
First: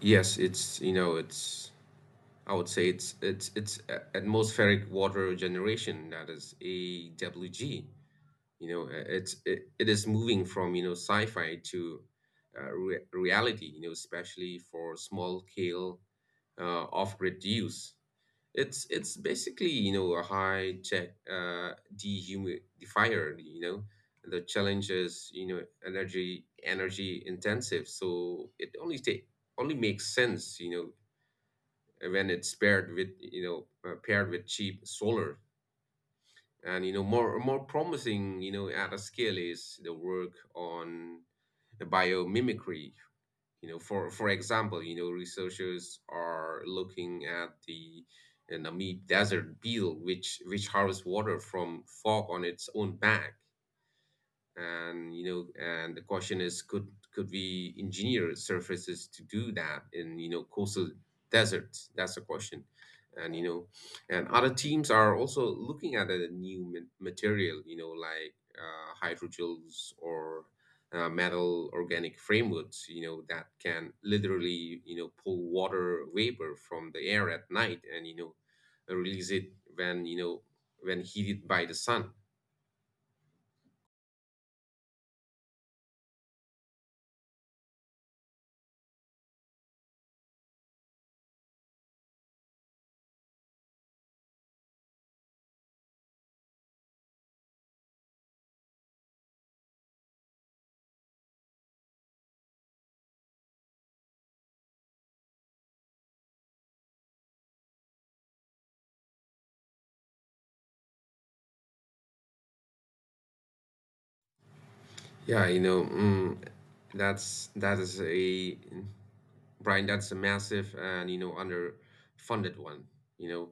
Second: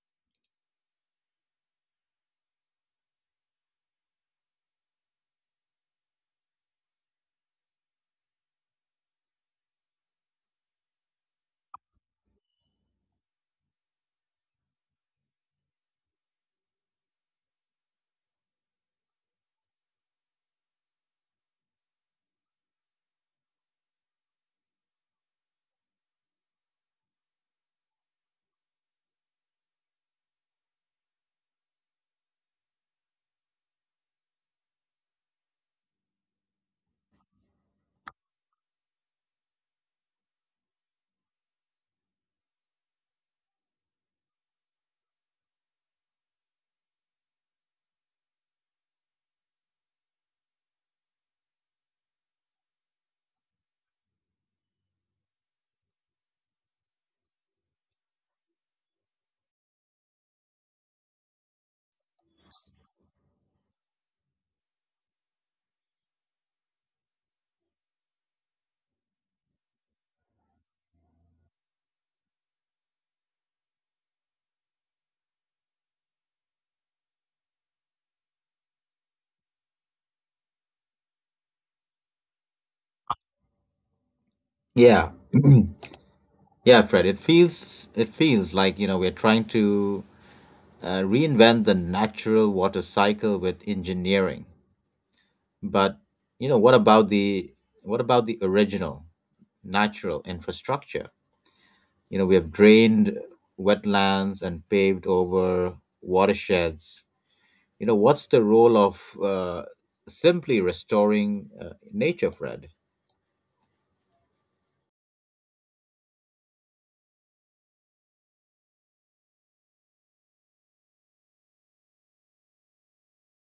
S2: Yes, it's you know it's I would say it's atmospheric water generation, that is AWG. It is moving from sci-fi to reality, especially for small scale off-grid use. It's basically a high tech dehumidifier. The challenge is, energy intensive, so it only take only makes sense when it's paired with cheap solar. And more promising at a scale is the work on the biomimicry. For example, researchers are looking at the Namib desert beetle, which harvests water from fog on its own back. And you know and the question is, could we engineer surfaces to do that in coastal deserts? That's the question. And you know And other teams are also looking at a new material, like hydrogels, or metal organic frameworks that can literally pull water vapor from the air at night, and Release it when when heated by the sun.
S1: Yeah. Yeah, Fred, it feels like, we're trying to reinvent the natural water cycle with engineering. But, you know, what about the what about the original natural infrastructure? We have drained wetlands and paved over watersheds. What's the role of simply restoring nature, Fred?
S2: Yeah, you know, that is a Brian. That's a massive and underfunded one. You know,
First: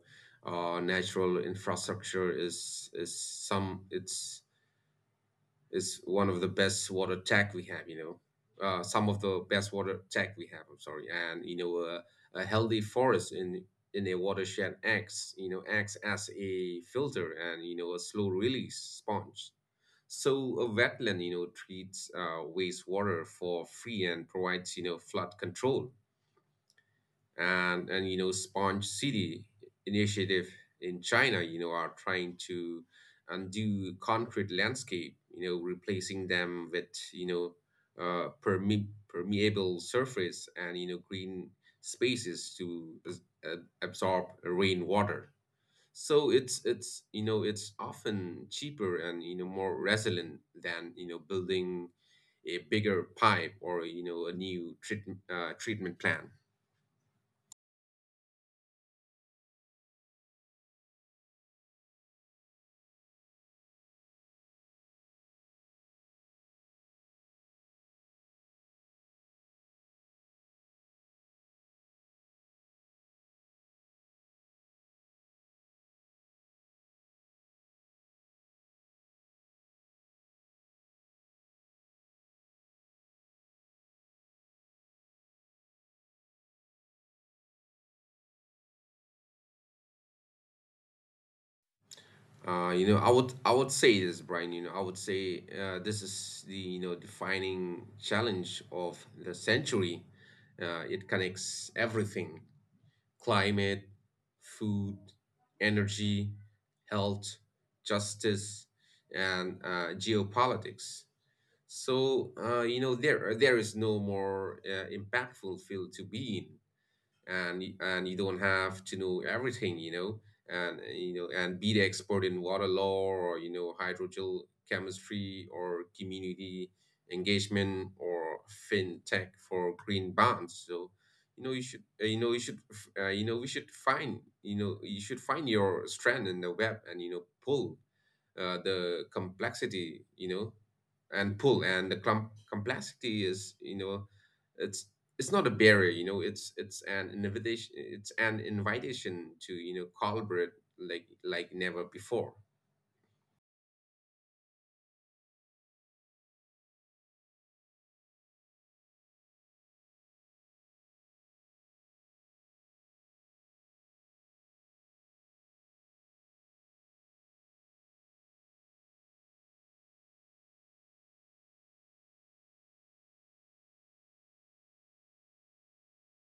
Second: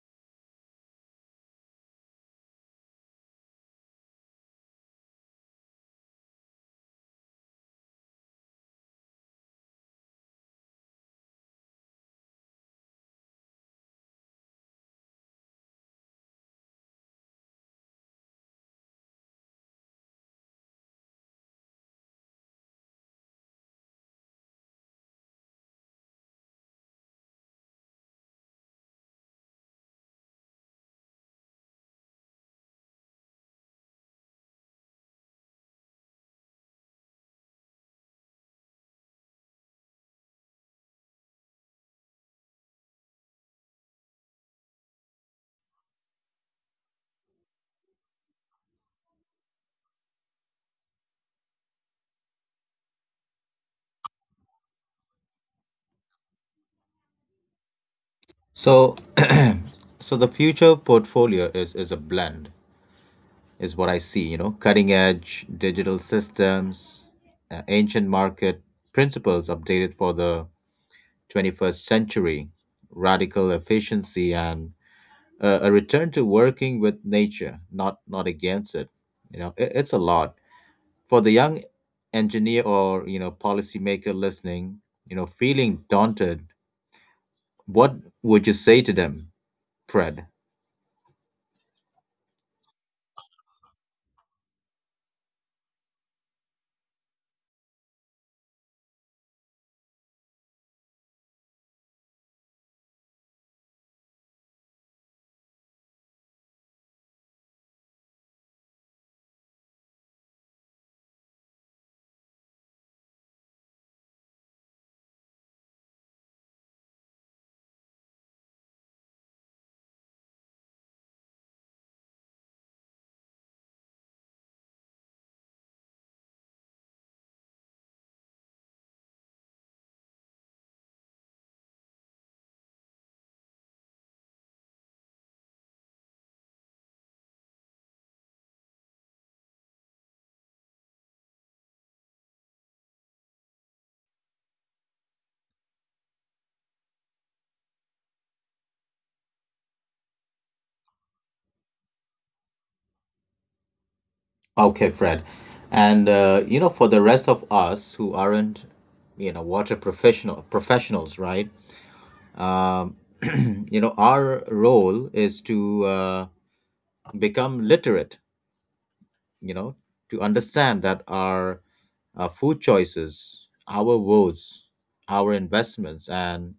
S2: natural infrastructure is some it's is one of the best water tech we have. You know, some of the best water tech we have. I'm sorry, and you know, a healthy forest in a watershed acts acts as a filter and a slow release sponge. So a wetland, you know, treats wastewater for free and provides, you know, flood control. And you know, Sponge City initiative in China, you know, are trying to undo concrete landscape, you know, replacing them with, you know, permeable surface and green spaces to absorb rainwater. So it's it's often cheaper and more resilient than building a bigger pipe or a new treatment plan.
S1: So, the future portfolio is a blend, is what I see. Cutting edge digital systems, ancient market principles updated for the 21st century, radical efficiency, and a return to working with nature, not against it. It's a lot. For the young engineer or policymaker listening, feeling daunted, what would you say to them, fred?
S2: You know I would say this, Brian. You know I would say this is the defining challenge of the century. It connects everything: climate, food, energy, health, justice, and geopolitics. So you know there is no more impactful field to be in, and you don't have to know everything, and you know and be the expert in water law or hydrogel chemistry or community engagement or fintech for green bonds. So you know you should you know you know we should find you should find your strand in the web and pull the complexity, and pull and the clump complexity is, you know, it's it's not a barrier, you know, it's an invitation, it's an invitation to collaborate like never before.
S1: Okay, fred. And for the rest of us who aren't, water professionals, right? um, our role is to become literate, you know to understand that our food choices, our votes, our investments, and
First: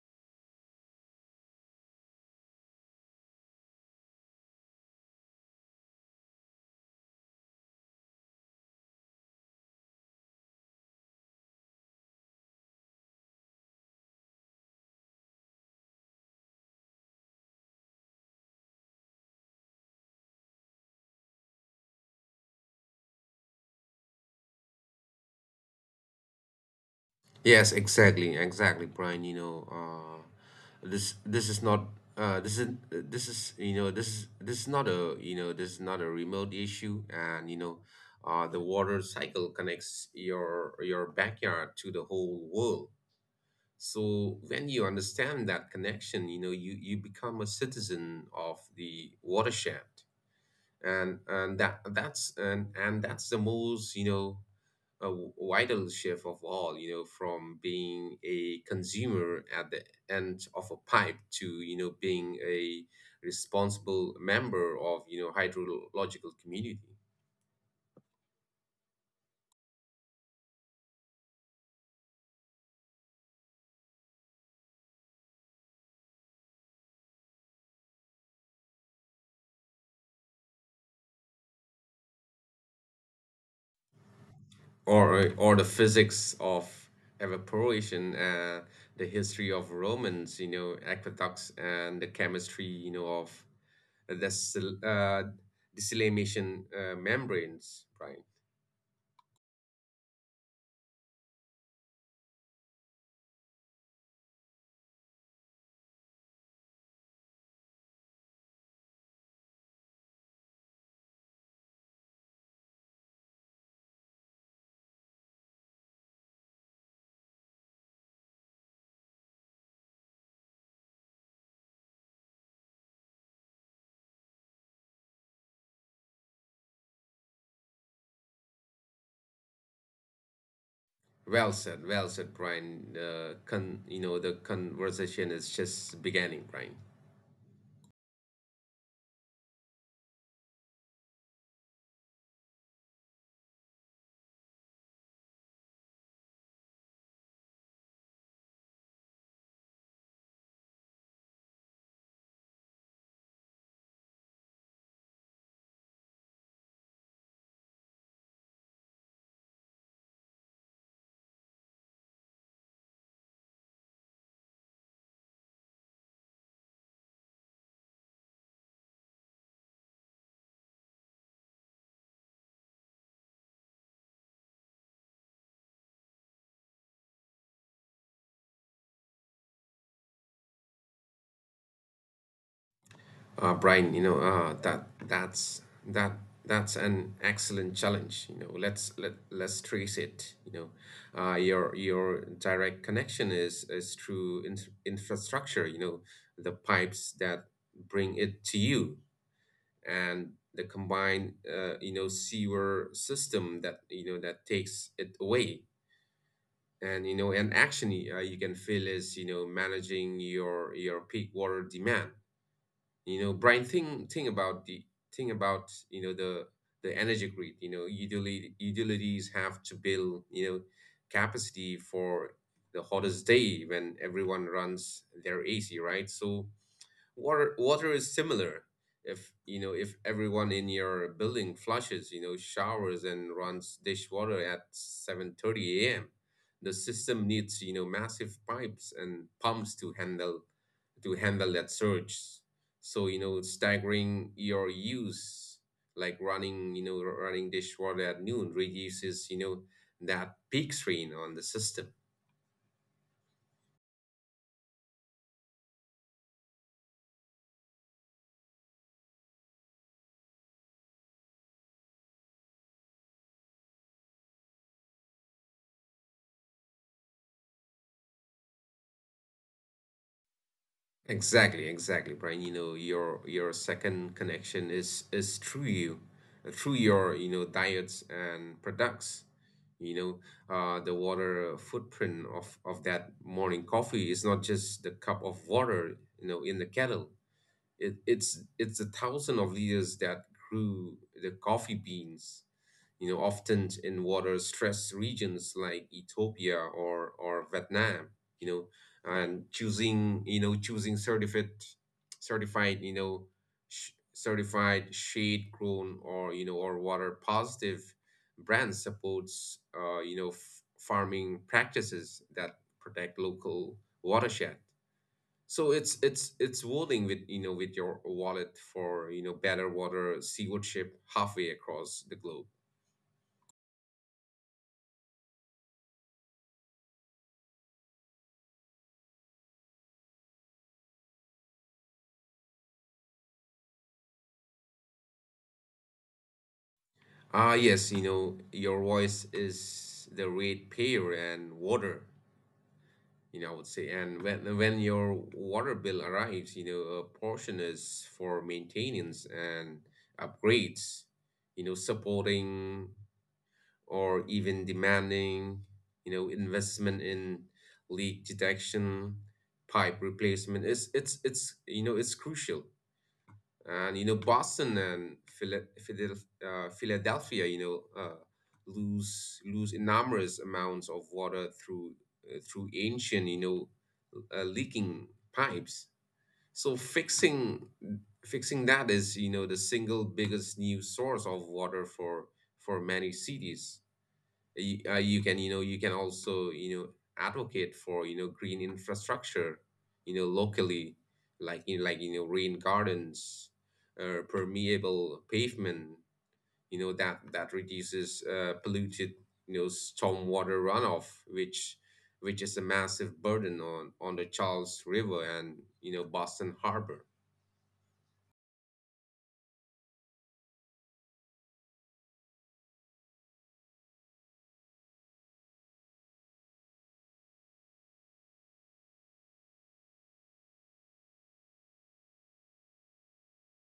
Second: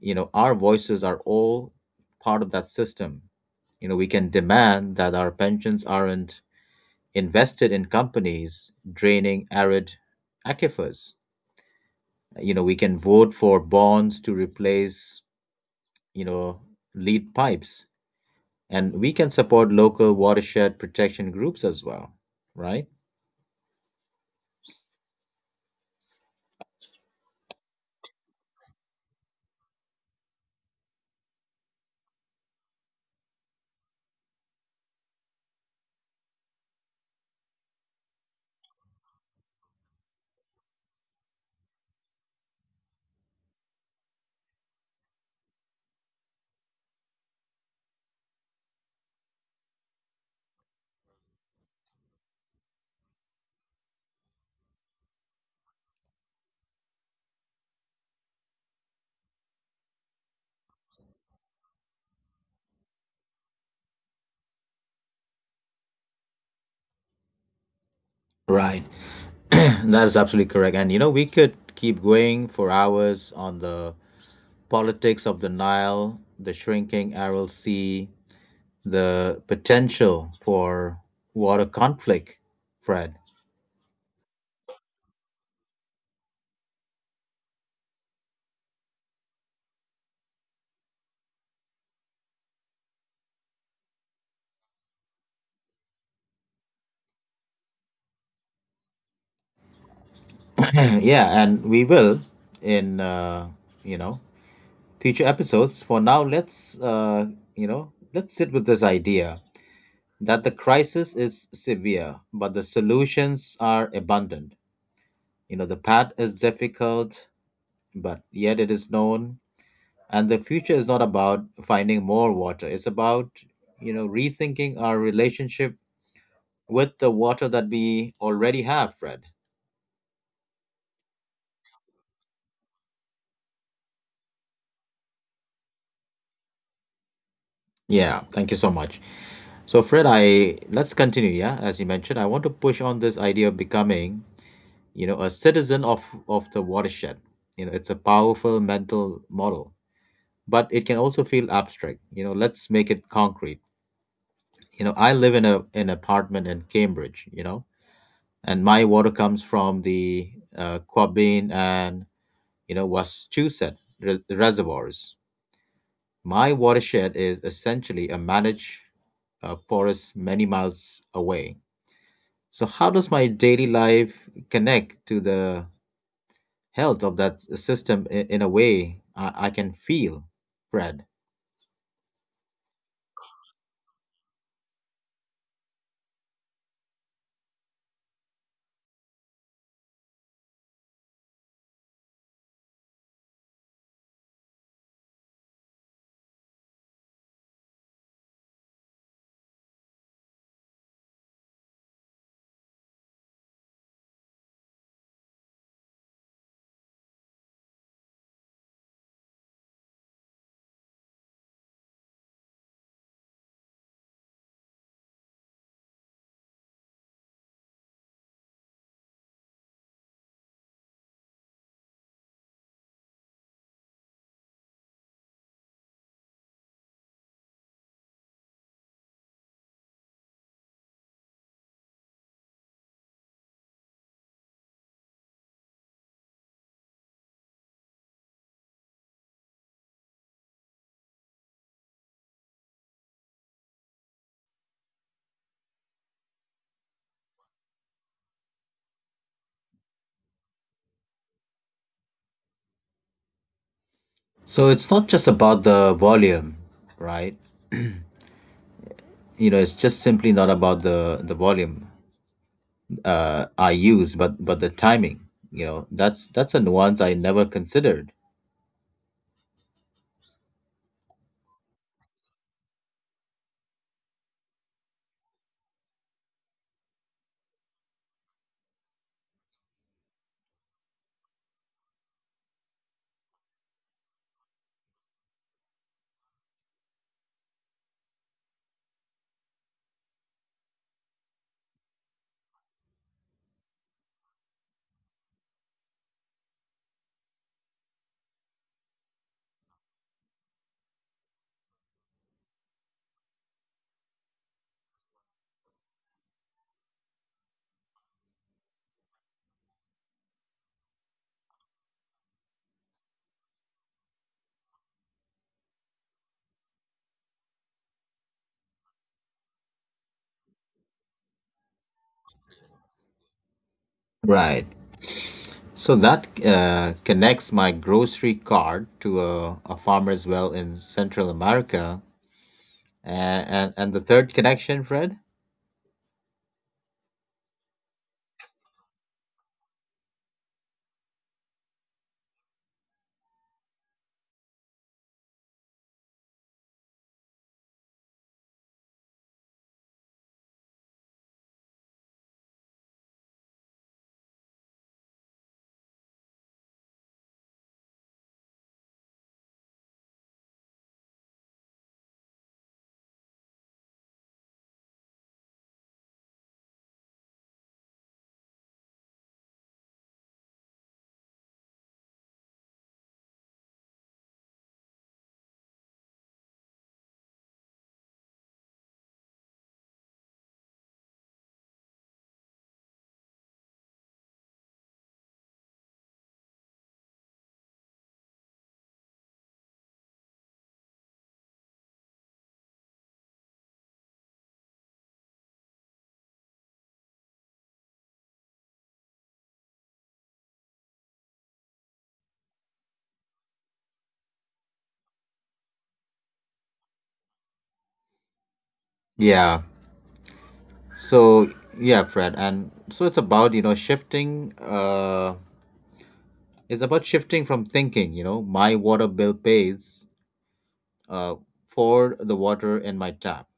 S1: our voices are all part of that system. We can demand that our pensions aren't invested in companies draining arid aquifers. We can vote for bonds to replace you know lead pipes. And we can support local watershed protection groups as well, right?
S2: Yes, exactly, exactly, Brian. You know, this is not this is you know this is not a this is not a remote issue, and you know, the water cycle connects your backyard to the whole world. So when you understand that connection, you know, you become a citizen of the watershed. And that's the most, you know, a vital shift of all, you know, from being a consumer at the end of a pipe to, you know, being a responsible member of, you know, hydrological community.
S1: Right. That is absolutely correct. And we could keep going for hours on the politics of the Nile, the shrinking Aral Sea, the potential for water conflict, Fred.
S2: Or the physics of evaporation, the history of romans, you know, aqueducts, and the chemistry, you know, of the sil- uh, desalination membranes, right?
S1: Yeah, and we will, in you know future episodes. For now, let's you know let's sit with this idea that the crisis is severe, but the solutions are abundant. The path is difficult, but yet it is known. And the future is not about finding more water. It's about rethinking our relationship with the water that we already have, Fred.
S2: Well said, Brian. You know, the conversation is just beginning, Brian.
S1: Yeah, thank you so much. So Fred, I let's continue, yeah, as you mentioned, I want to push on this idea of becoming, a citizen of the watershed. It's a powerful mental model, but it can also feel abstract. Let's make it concrete. I live in a an apartment in Cambridge, and my water comes from the Quabbin and, Wachusett reservoirs. My watershed is essentially a managed forest many miles away. So, how does my daily life connect to the health of that system in a way I can feel, Fred?
S2: Brian, you know, that that's an excellent challenge. You know, let's trace it. You know, your direct connection is through infrastructure. You know, the pipes that bring it to you and the combined, you know, sewer system that you know that takes it away, and you know and actually you can feel is you know managing your peak water demand. You know, Brian, think about the think about you know the energy grid, you know, utilities have to build, you know, capacity for the hottest day when everyone runs their ac, right? So water water is similar. If you know if everyone in your building flushes, you know, showers and runs dishwater at 7:30 a.m., the system needs, you know, massive pipes and pumps to handle that surge. So, you know, staggering your use, like running, you know, running dishwater at noon reduces, you know, that peak strain on the system.
S1: So, it's not just about the volume, right? It's just simply not about the volume I use, but the timing. That's a nuance I never considered.
S2: Exactly, exactly, Brian. You know, your second connection is through you, through your you know diets and products. You know, the water footprint of that morning coffee is not just the cup of water, you know, in the kettle. It's the thousand of leaders that grew the coffee beans, you know, often in water-stressed regions like Ethiopia or Vietnam, you know, and choosing certificate certified, you know, certified shade grown or, you know, or water positive brands supports, you know, farming practices that protect local watershed. So it's it's voting with, you know, with your wallet for, you know, better water stewardship halfway across the globe.
S1: Right. So that connects my grocery card to a farmer's well in Central America. And the third connection, Fred?
S2: Ah yes, you know, your voice is the ratepayer and water. You know I would say, and when your water bill arrives, you know a portion is for maintenance and upgrades. You know supporting, or even demanding, you know, investment in leak detection, pipe replacement. It's you know it's crucial. And you know Boston and Philadelphia, you know, lose enormous amounts of water through through ancient, you know, leaking pipes. So fixing that is, you know, the single biggest new source of water for many cities. You can, you know, you can also, you know, advocate for, you know, green infrastructure, you know, locally, like, you know, rain gardens or permeable pavement, you know, that reduces polluted, you know, stormwater runoff, which is a massive burden on the Charles River and, you know, Boston Harbor.
S1: Yeah. So, yeah, Fred. And so it's about, shifting from thinking, my water bill pays uh, for the water in my tap,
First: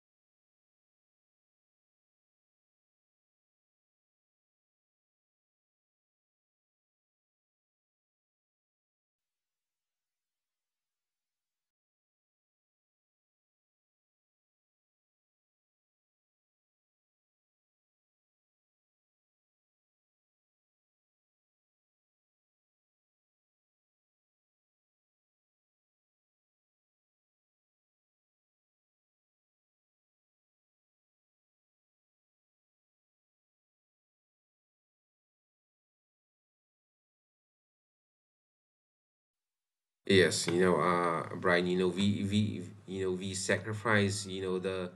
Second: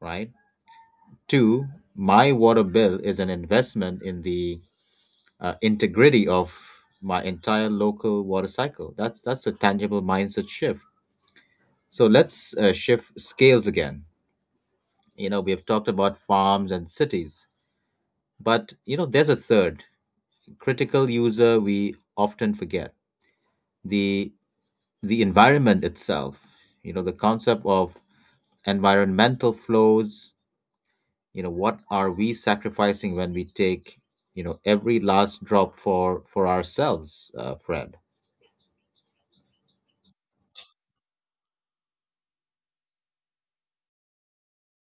S1: right? To, my water bill is an investment in the integrity of my entire local water cycle. That's a tangible mindset shift. So let's shift scales again. We have talked about farms and cities, but there's a third critical user we often forget: the the environment itself. The concept of environmental flows. What are we sacrificing when we take every last drop for ourselves, Fred?
S2: Yes, you know, Brian, you know, we you know we sacrifice, you know,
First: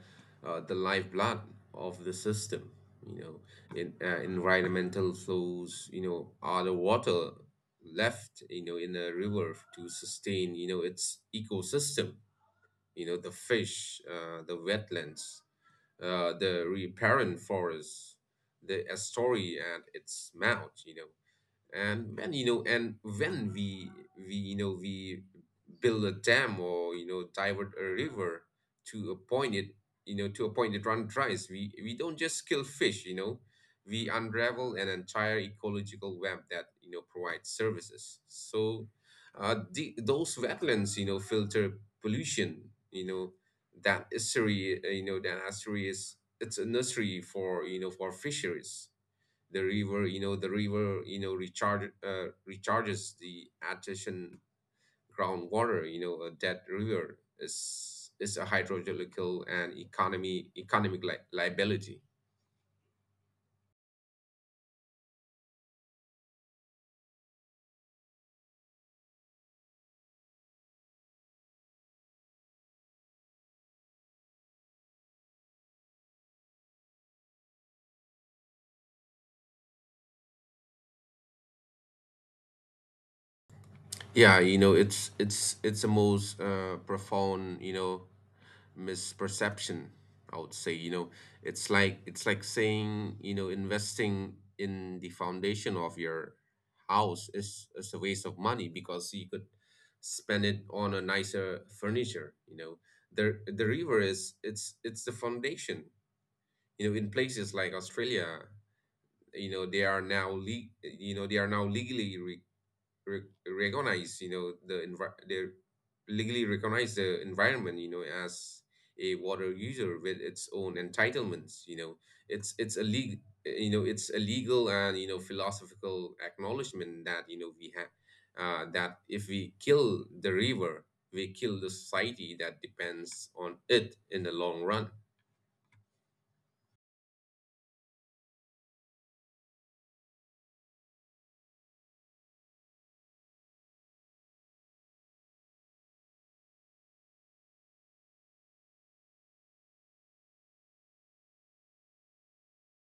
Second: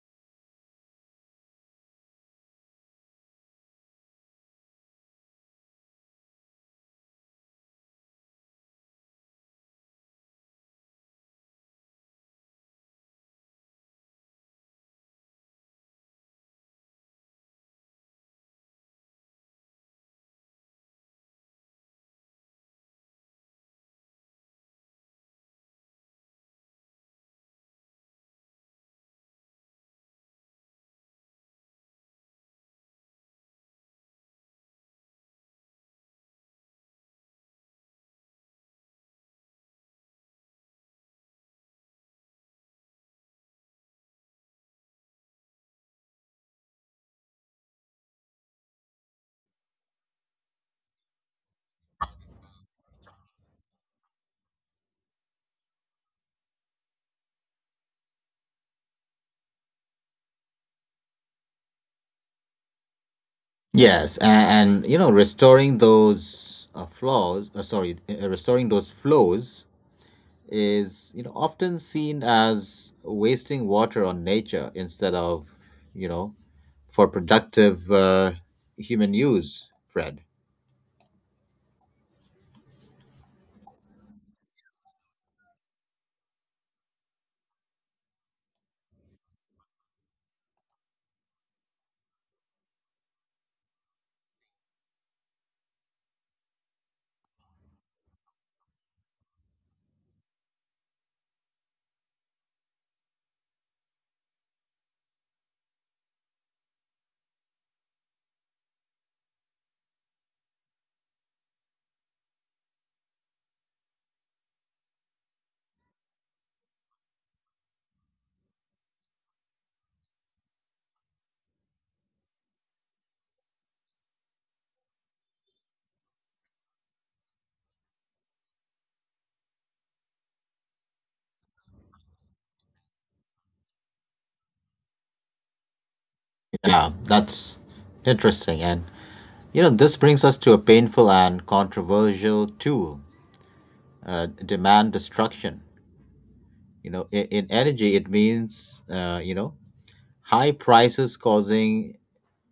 S2: the lifeblood of the system, you know, in environmental flows, you know, are the water left, you know, in a river to sustain, you know, its ecosystem, you know, the fish, the wetlands, the riparian forests, the estuary at its mouth, you know. And when you know and when we you know we build a dam or, you know, divert a river to a point it you know to a point it run dries, we don't just kill fish, you know, we unravel an entire ecological web that, you know, provides services. So those wetlands, you know, filter pollution, you know, that estuary you know that estuary is serious. It's a nursery for, you know, for fisheries. The river, you know, the river, you know, recharges the artesian groundwater. You know, a dead river is a hydrological and economy economic liability.
S1: Yes, and, restoring those restoring those flows is, often seen as wasting water on nature instead of, you know, for productive human use, Fred.
S2: Yeah, you know, it's the most profound, you know, misperception, I would say, you know. It's like saying, you know, investing in the foundation of your house is a waste of money because you could spend it on a nicer furniture, you know. The river is, it's the foundation. You know, in places like australia, you know, they are now le- you know they are now legally re- recognize you know the envi- they legally recognize the environment, you know, as a water user with its own entitlements, you know. It's a legal, you know, it's a legal and, you know, philosophical acknowledgement that, you know, we have, that if we kill the river, we kill the society that depends on it in the long run.
S1: Yeah, that's interesting. And, this brings us to a painful and controversial tool, demand destruction. In energy, it means, high prices causing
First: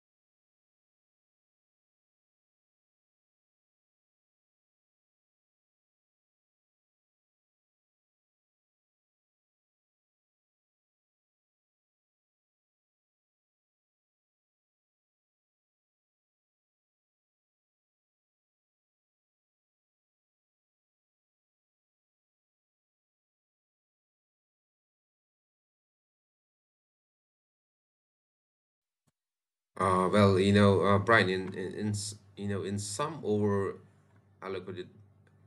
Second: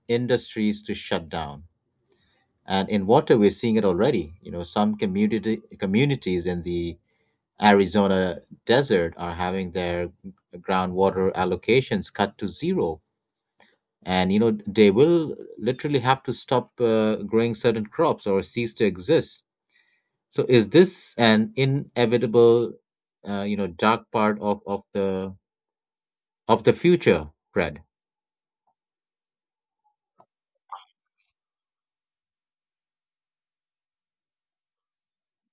S1: industries to shut down. And in water, we're seeing it already. Some community communities in the Arizona desert are having their groundwater allocations cut to zero. And they will literally have to stop growing certain crops or cease to exist. So, is this an inevitable, dark part of the future, Fred?
S2: Well, you know, Brian, you know, in some over allocated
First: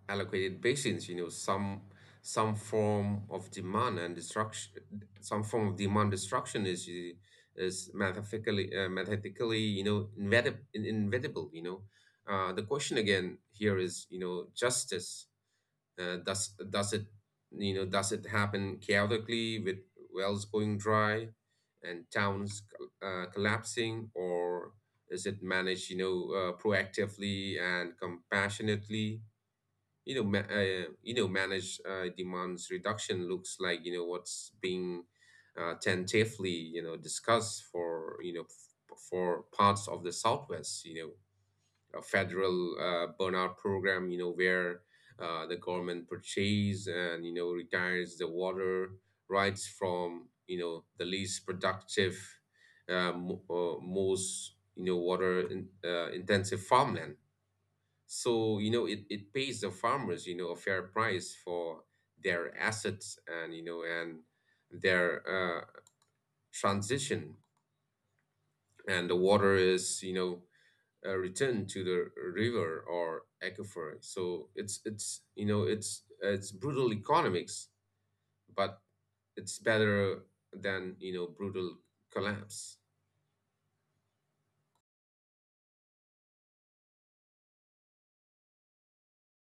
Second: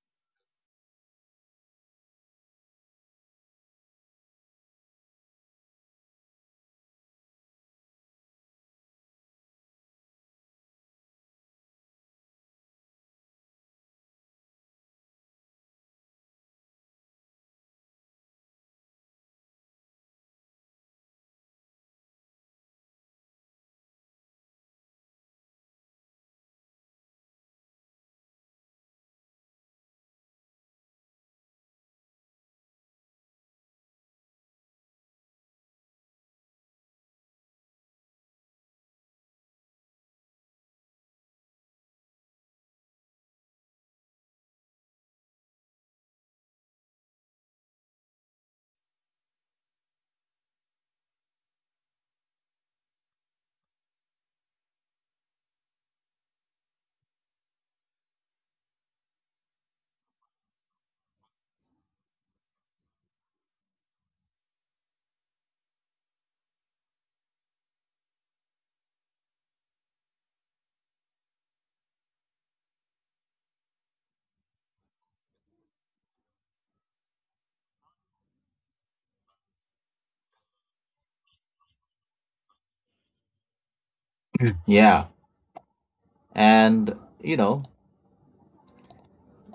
S2: allocated basins, you know, some form of some form of demand destruction is mathematically you know, inevitable, you know. The question again here is, you know, justice. Does it you know does it happen chaotically with wells going dry and towns collapsing, or is it managed, you know, proactively and compassionately? You know, you know, managed demands reduction looks like, you know, what's being tentatively, you know, discussed for, you know, for parts of the Southwest. You know, a federal burnout program, you know, where the government purchases and, you know, retires the water rights from, you know, the least productive, most, you know, water intensive farmland. So, you know, it pays the farmers, you know, a fair price for their assets and, you know, and their transition. And the water is, you know, return to the river or aquifer. So it's you know it's brutal economics, but it's better than, you know, brutal collapse.
S1: Yeah, and you know,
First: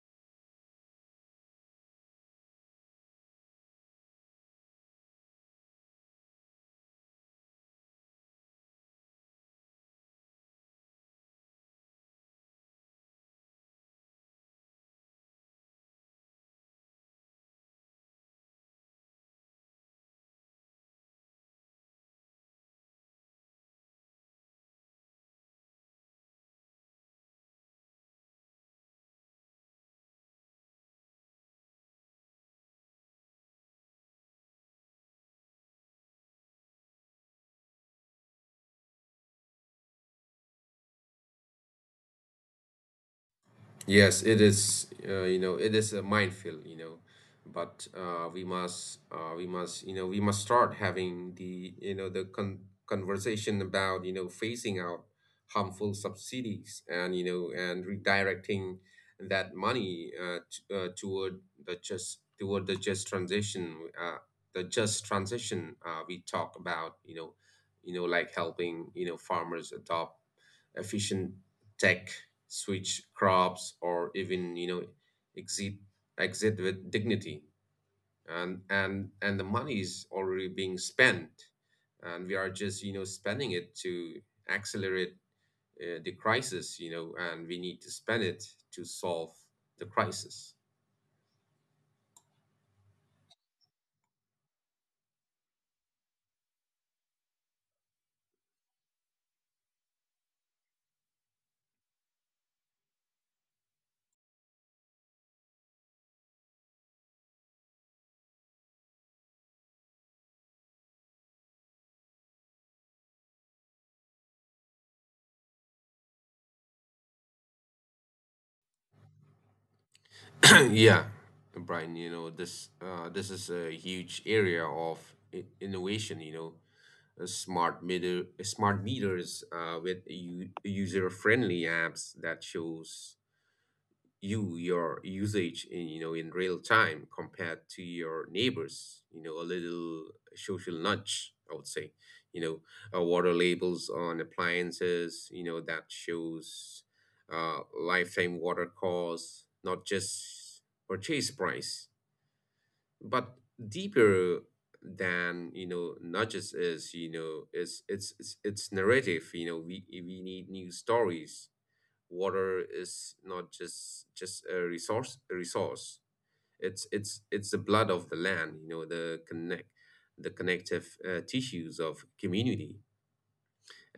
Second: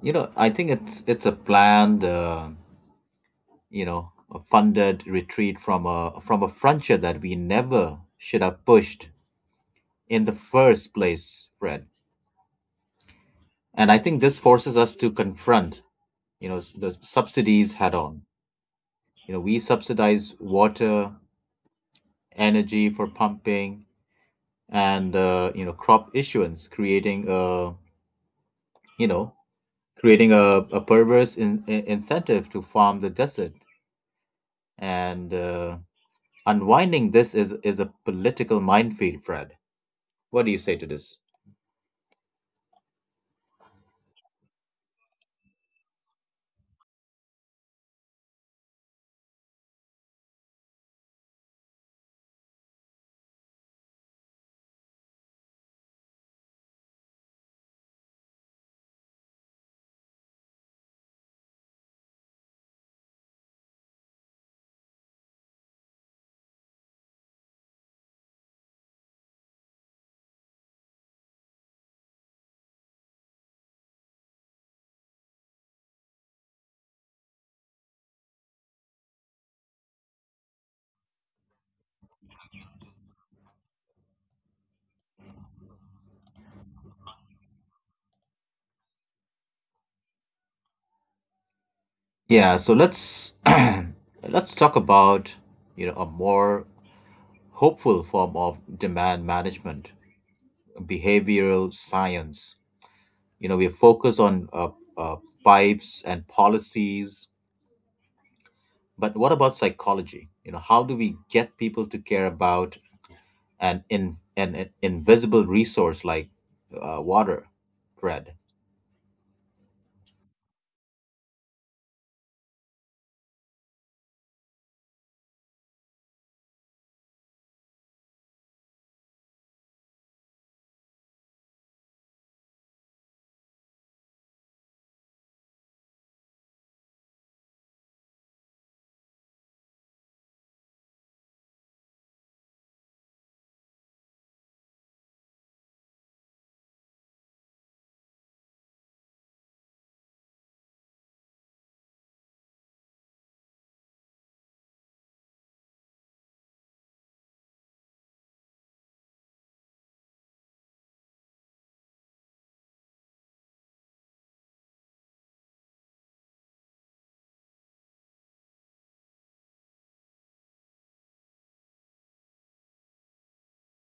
S1: I think it's a planned. You know, a funded retreat from a frontier that we never should have pushed in the first place, Fred. And I think this forces us to confront, the subsidies head on. We subsidize water, energy for pumping, and crop issuance, you know, creating a perverse incentive to farm the desert. And unwinding this is a political minefield, Fred. What do you say to this?
S2: Yes, it is. You know, it is a minefield. You know, but we must, you know, we must start having the, you know, the con conversation about, you know, phasing out harmful subsidies and, you know, and redirecting that money t toward the just transition, uh, we talk about. Like helping farmers adopt efficient tech, switch crops, or even exit exit with dignity. And the money is already being spent, and we are just spending it to accelerate the crisis. You know, and we need to spend it to solve the crisis.
S1: Yeah, so let's let's talk about a more hopeful form of demand management, behavioral science. We focus on uh, pipes and policies, but what about psychology? How do we get people to care about an invisible resource like water, Fred?
S2: Yeah, Brian, you know, this is a huge area of innovation, you know, smart meters with user-friendly apps that shows you your usage in, you know, in real time compared to your neighbors, you know, a little social nudge, I would say, you know. Water labels on appliances, you know, that shows lifetime water costs, not just purchase price, but deeper than, you know, not just is you know is it's narrative. You know, we need new stories. Water is not just a resource, it's it's the blood of the land, you know, the connective tissues of community.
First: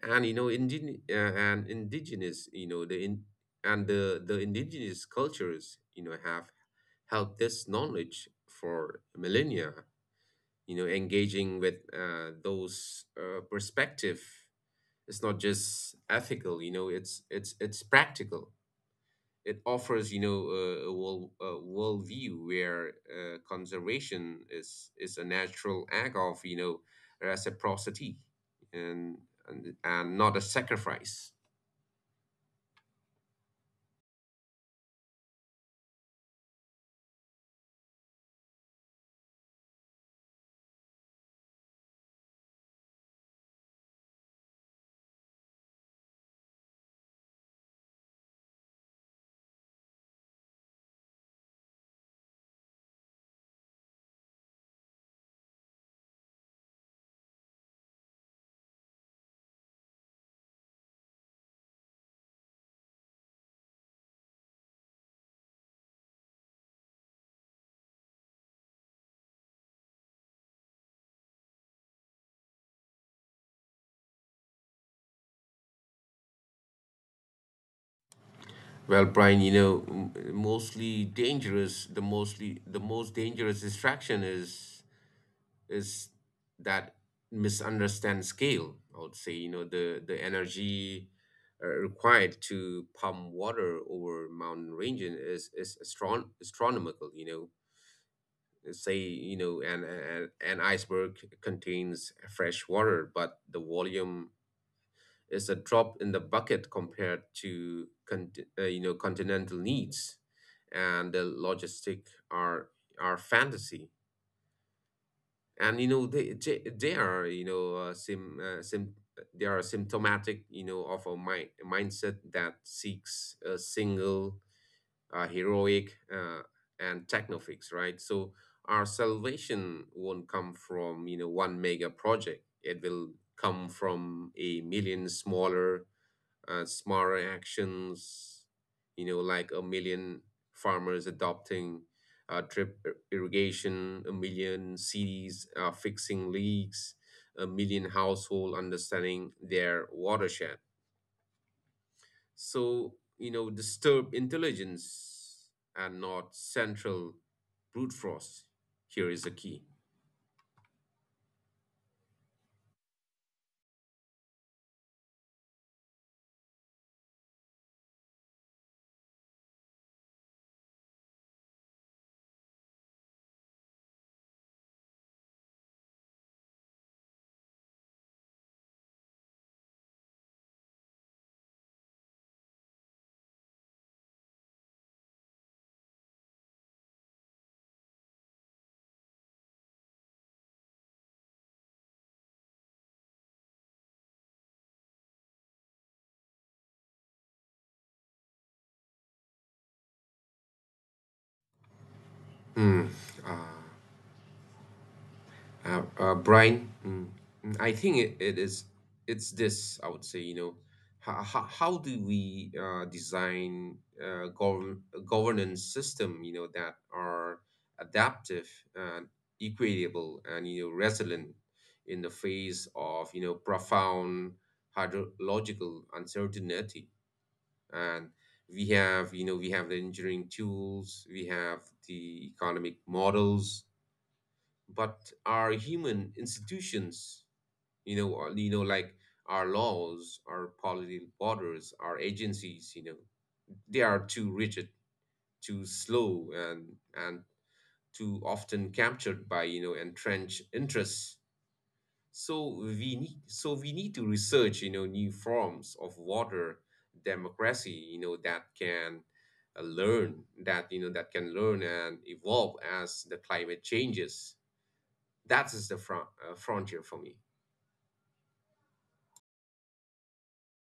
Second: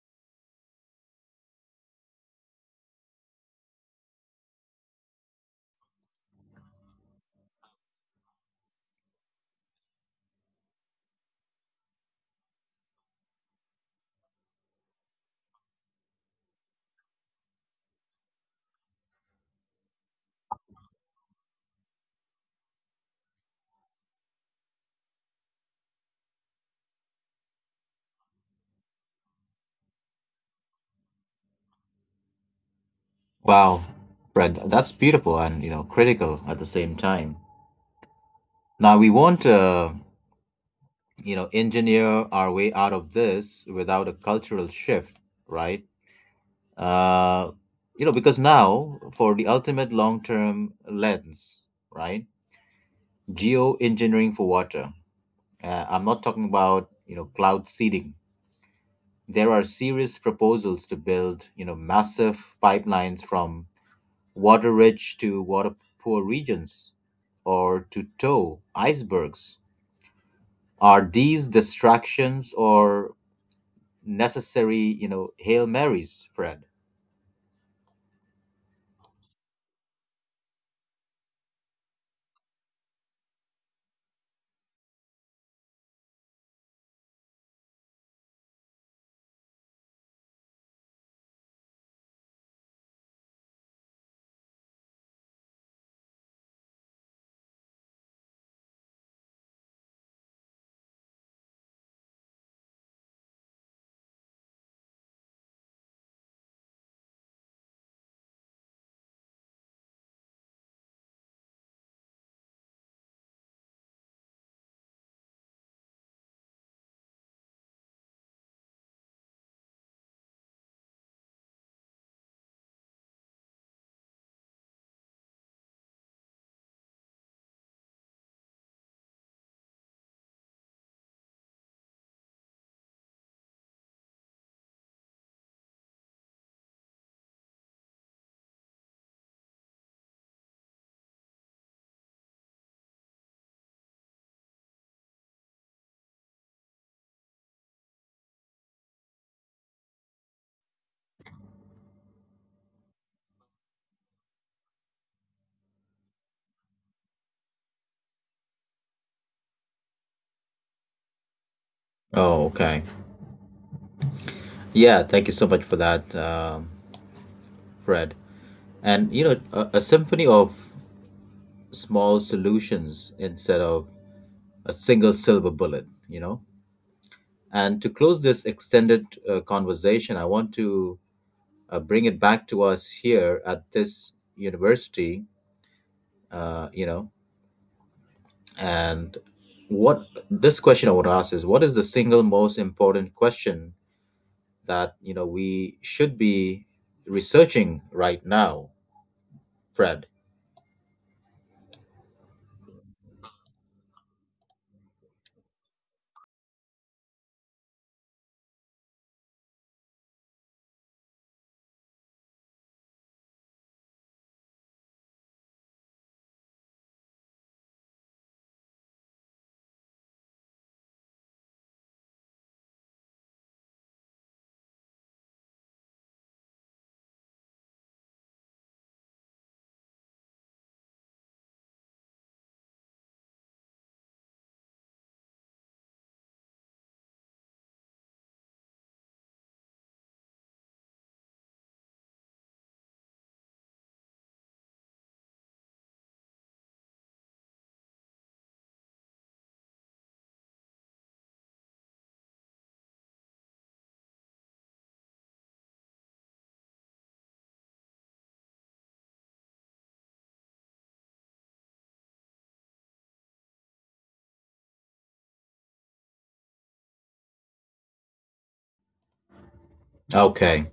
S2: And you know indigenous and indigenous you know the in and the indigenous cultures, you know, have held this knowledge for millennia. You know, engaging with those perspective is not just ethical, you know, it's it's practical. It offers, you know, a worldview where conservation is a natural act of, you know, reciprocity, and and not a sacrifice.
S1: Wow, Fred, that's beautiful and critical at the same time. Now we won't. Engineer our way out of this without a cultural shift, right? uh because now for the ultimate long-term lens, right? Geoengineering for water. I'm not talking about cloud seeding. There are serious proposals to build massive pipelines from water rich to water poor regions, or to tow icebergs. Are these distractions or necessary, Hail Marys, Fred?
S2: Well, Brian, you know, m- mostly dangerous, the mostly the most dangerous distraction is that misunderstand scale. I would say, you know, the energy required to pump water over mountain ranges is astronomical. You know, let's say, you know, an iceberg contains fresh water, but the volume is a drop in the bucket compared to you know, continental needs, and the logistic are fantasy. And you know they are, you know, sim, sim they are symptomatic, you know, of a mindset that seeks a single heroic, and techno fix, right? So our salvation won't come from, you know, one mega project. It will come from a million smaller, smarter actions, you know, like a million farmers adopting irrigation, a million cities fixing leaks, a million household understanding their watershed. So, you know, disturb intelligence and not central brute force here is the key.
S1: Oh, okay. Yeah, thank you so much for that, Fred. And a symphony of small solutions instead of a single silver bullet. And to close this extended conversation, I want to bring it back to us here at this university, uh, you know. And what this question I want to ask is, what is the single most important question that we should be researching right now, Fred?
S2: Hmm. ah, Brian, I think it is, it's this, I would say, you know, how do we design governance system, you know, that are adaptive and equitable and, you know, resilient in the face of, you know, profound hydrological uncertainty. And we have the engineering tools, we have the economic models, but our human institutions, you know, or, you know, like our laws, our policy borders, our agencies, you know, they are too rigid, too slow, and and too often captured by, you know, entrenched interests. So we need to research, you know, new forms of water democracy, you know, that can learn that you know that can learn and evolve as the climate changes. That is the frontier for me.
S1: Okay.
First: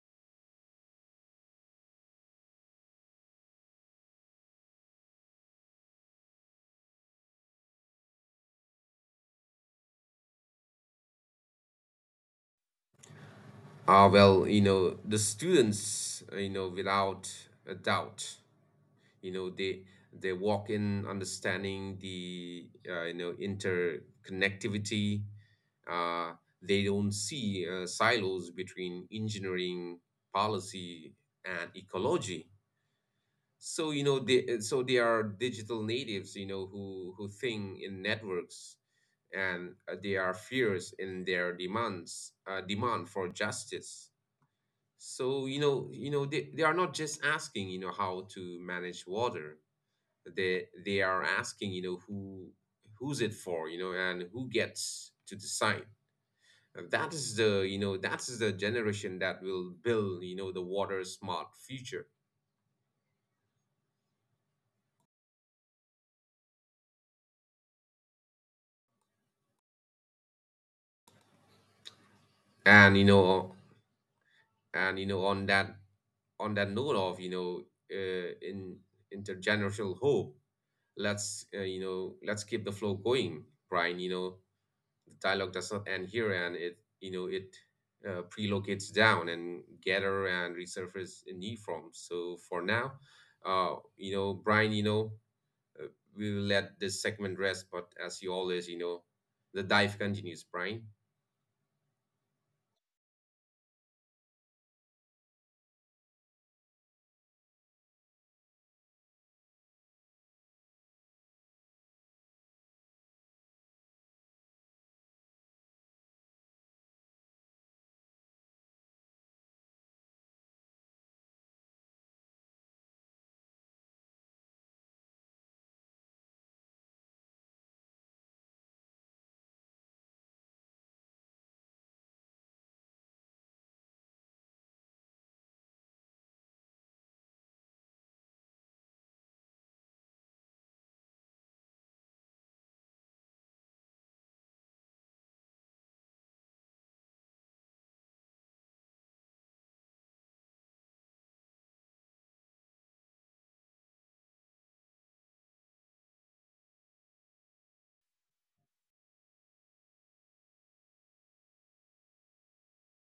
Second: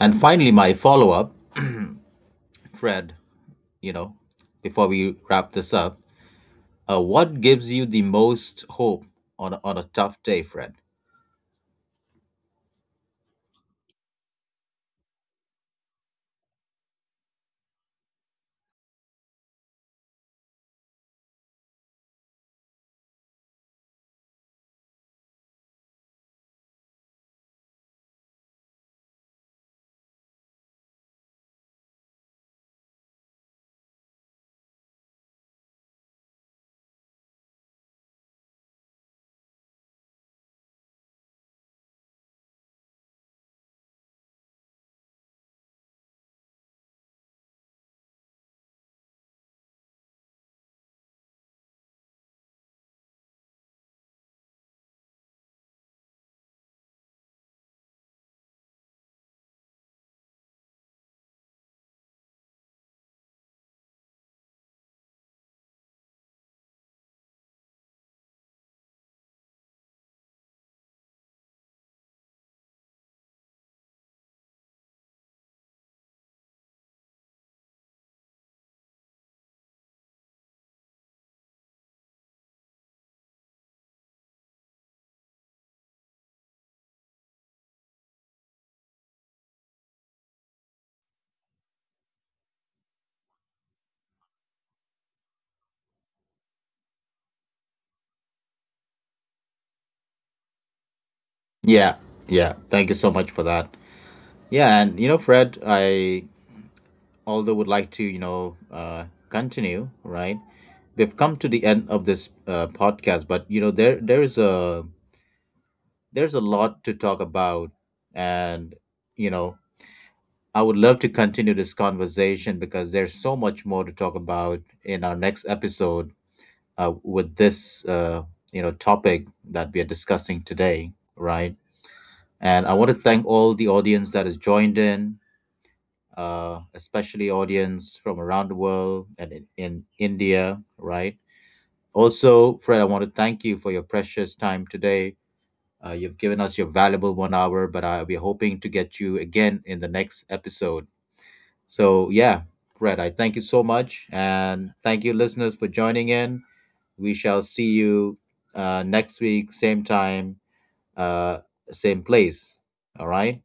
S1: And finally, my follow up, Fred, you know, before we wrap this up, what gives you the most hope on a tough day, Fred?
S2: Ah, well, you know, the students, you know, without a doubt. You know, they walk in understanding the, you know, interconnectivity. uh, they don't see silos between engineering, policy, and ecology. So, you know, they are digital natives, you know, who think in networks, and they are fierce in their demands, demand for justice. So, you know, you know, they are not just asking, you know, how to manage water. They are asking, you know, who who's it for, you know, and who gets to decide. And that is the, you know, that is the generation that will build, you know, the water smart future. And, you know, and, you know, on that, note of, you know, in intergenerational hope, let's, you know, let's keep the flow going, Brian. You know, dialogue does not end here, and it, you know, it prelocates down and gather and resurface in new form. So for now, you know, Brian, you know, uh, we will let this segment rest, but as you always, you know, the dive continues, Brian.
S1: Yeah, yeah. Thank you so much for that. Yeah, and Fred, I although would like to, continue, right? We've come to the end of this podcast, but there's a lot to talk about. And you know I would love to continue this conversation, because there's so much more to talk about in our next episode, with this topic that we are discussing today, right? And I want to thank all the audience that has joined in, especially audience from around the world and in India, right? Also Fred, I want to thank you for your precious time today. You've given us your valuable 1 hour, but we're hoping to get you again in the next episode. So, yeah, Fred, I thank you so much. And thank you, listeners, for joining in. We shall see you next week, same time, uh, same place. All right.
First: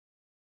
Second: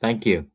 S1: Thank you.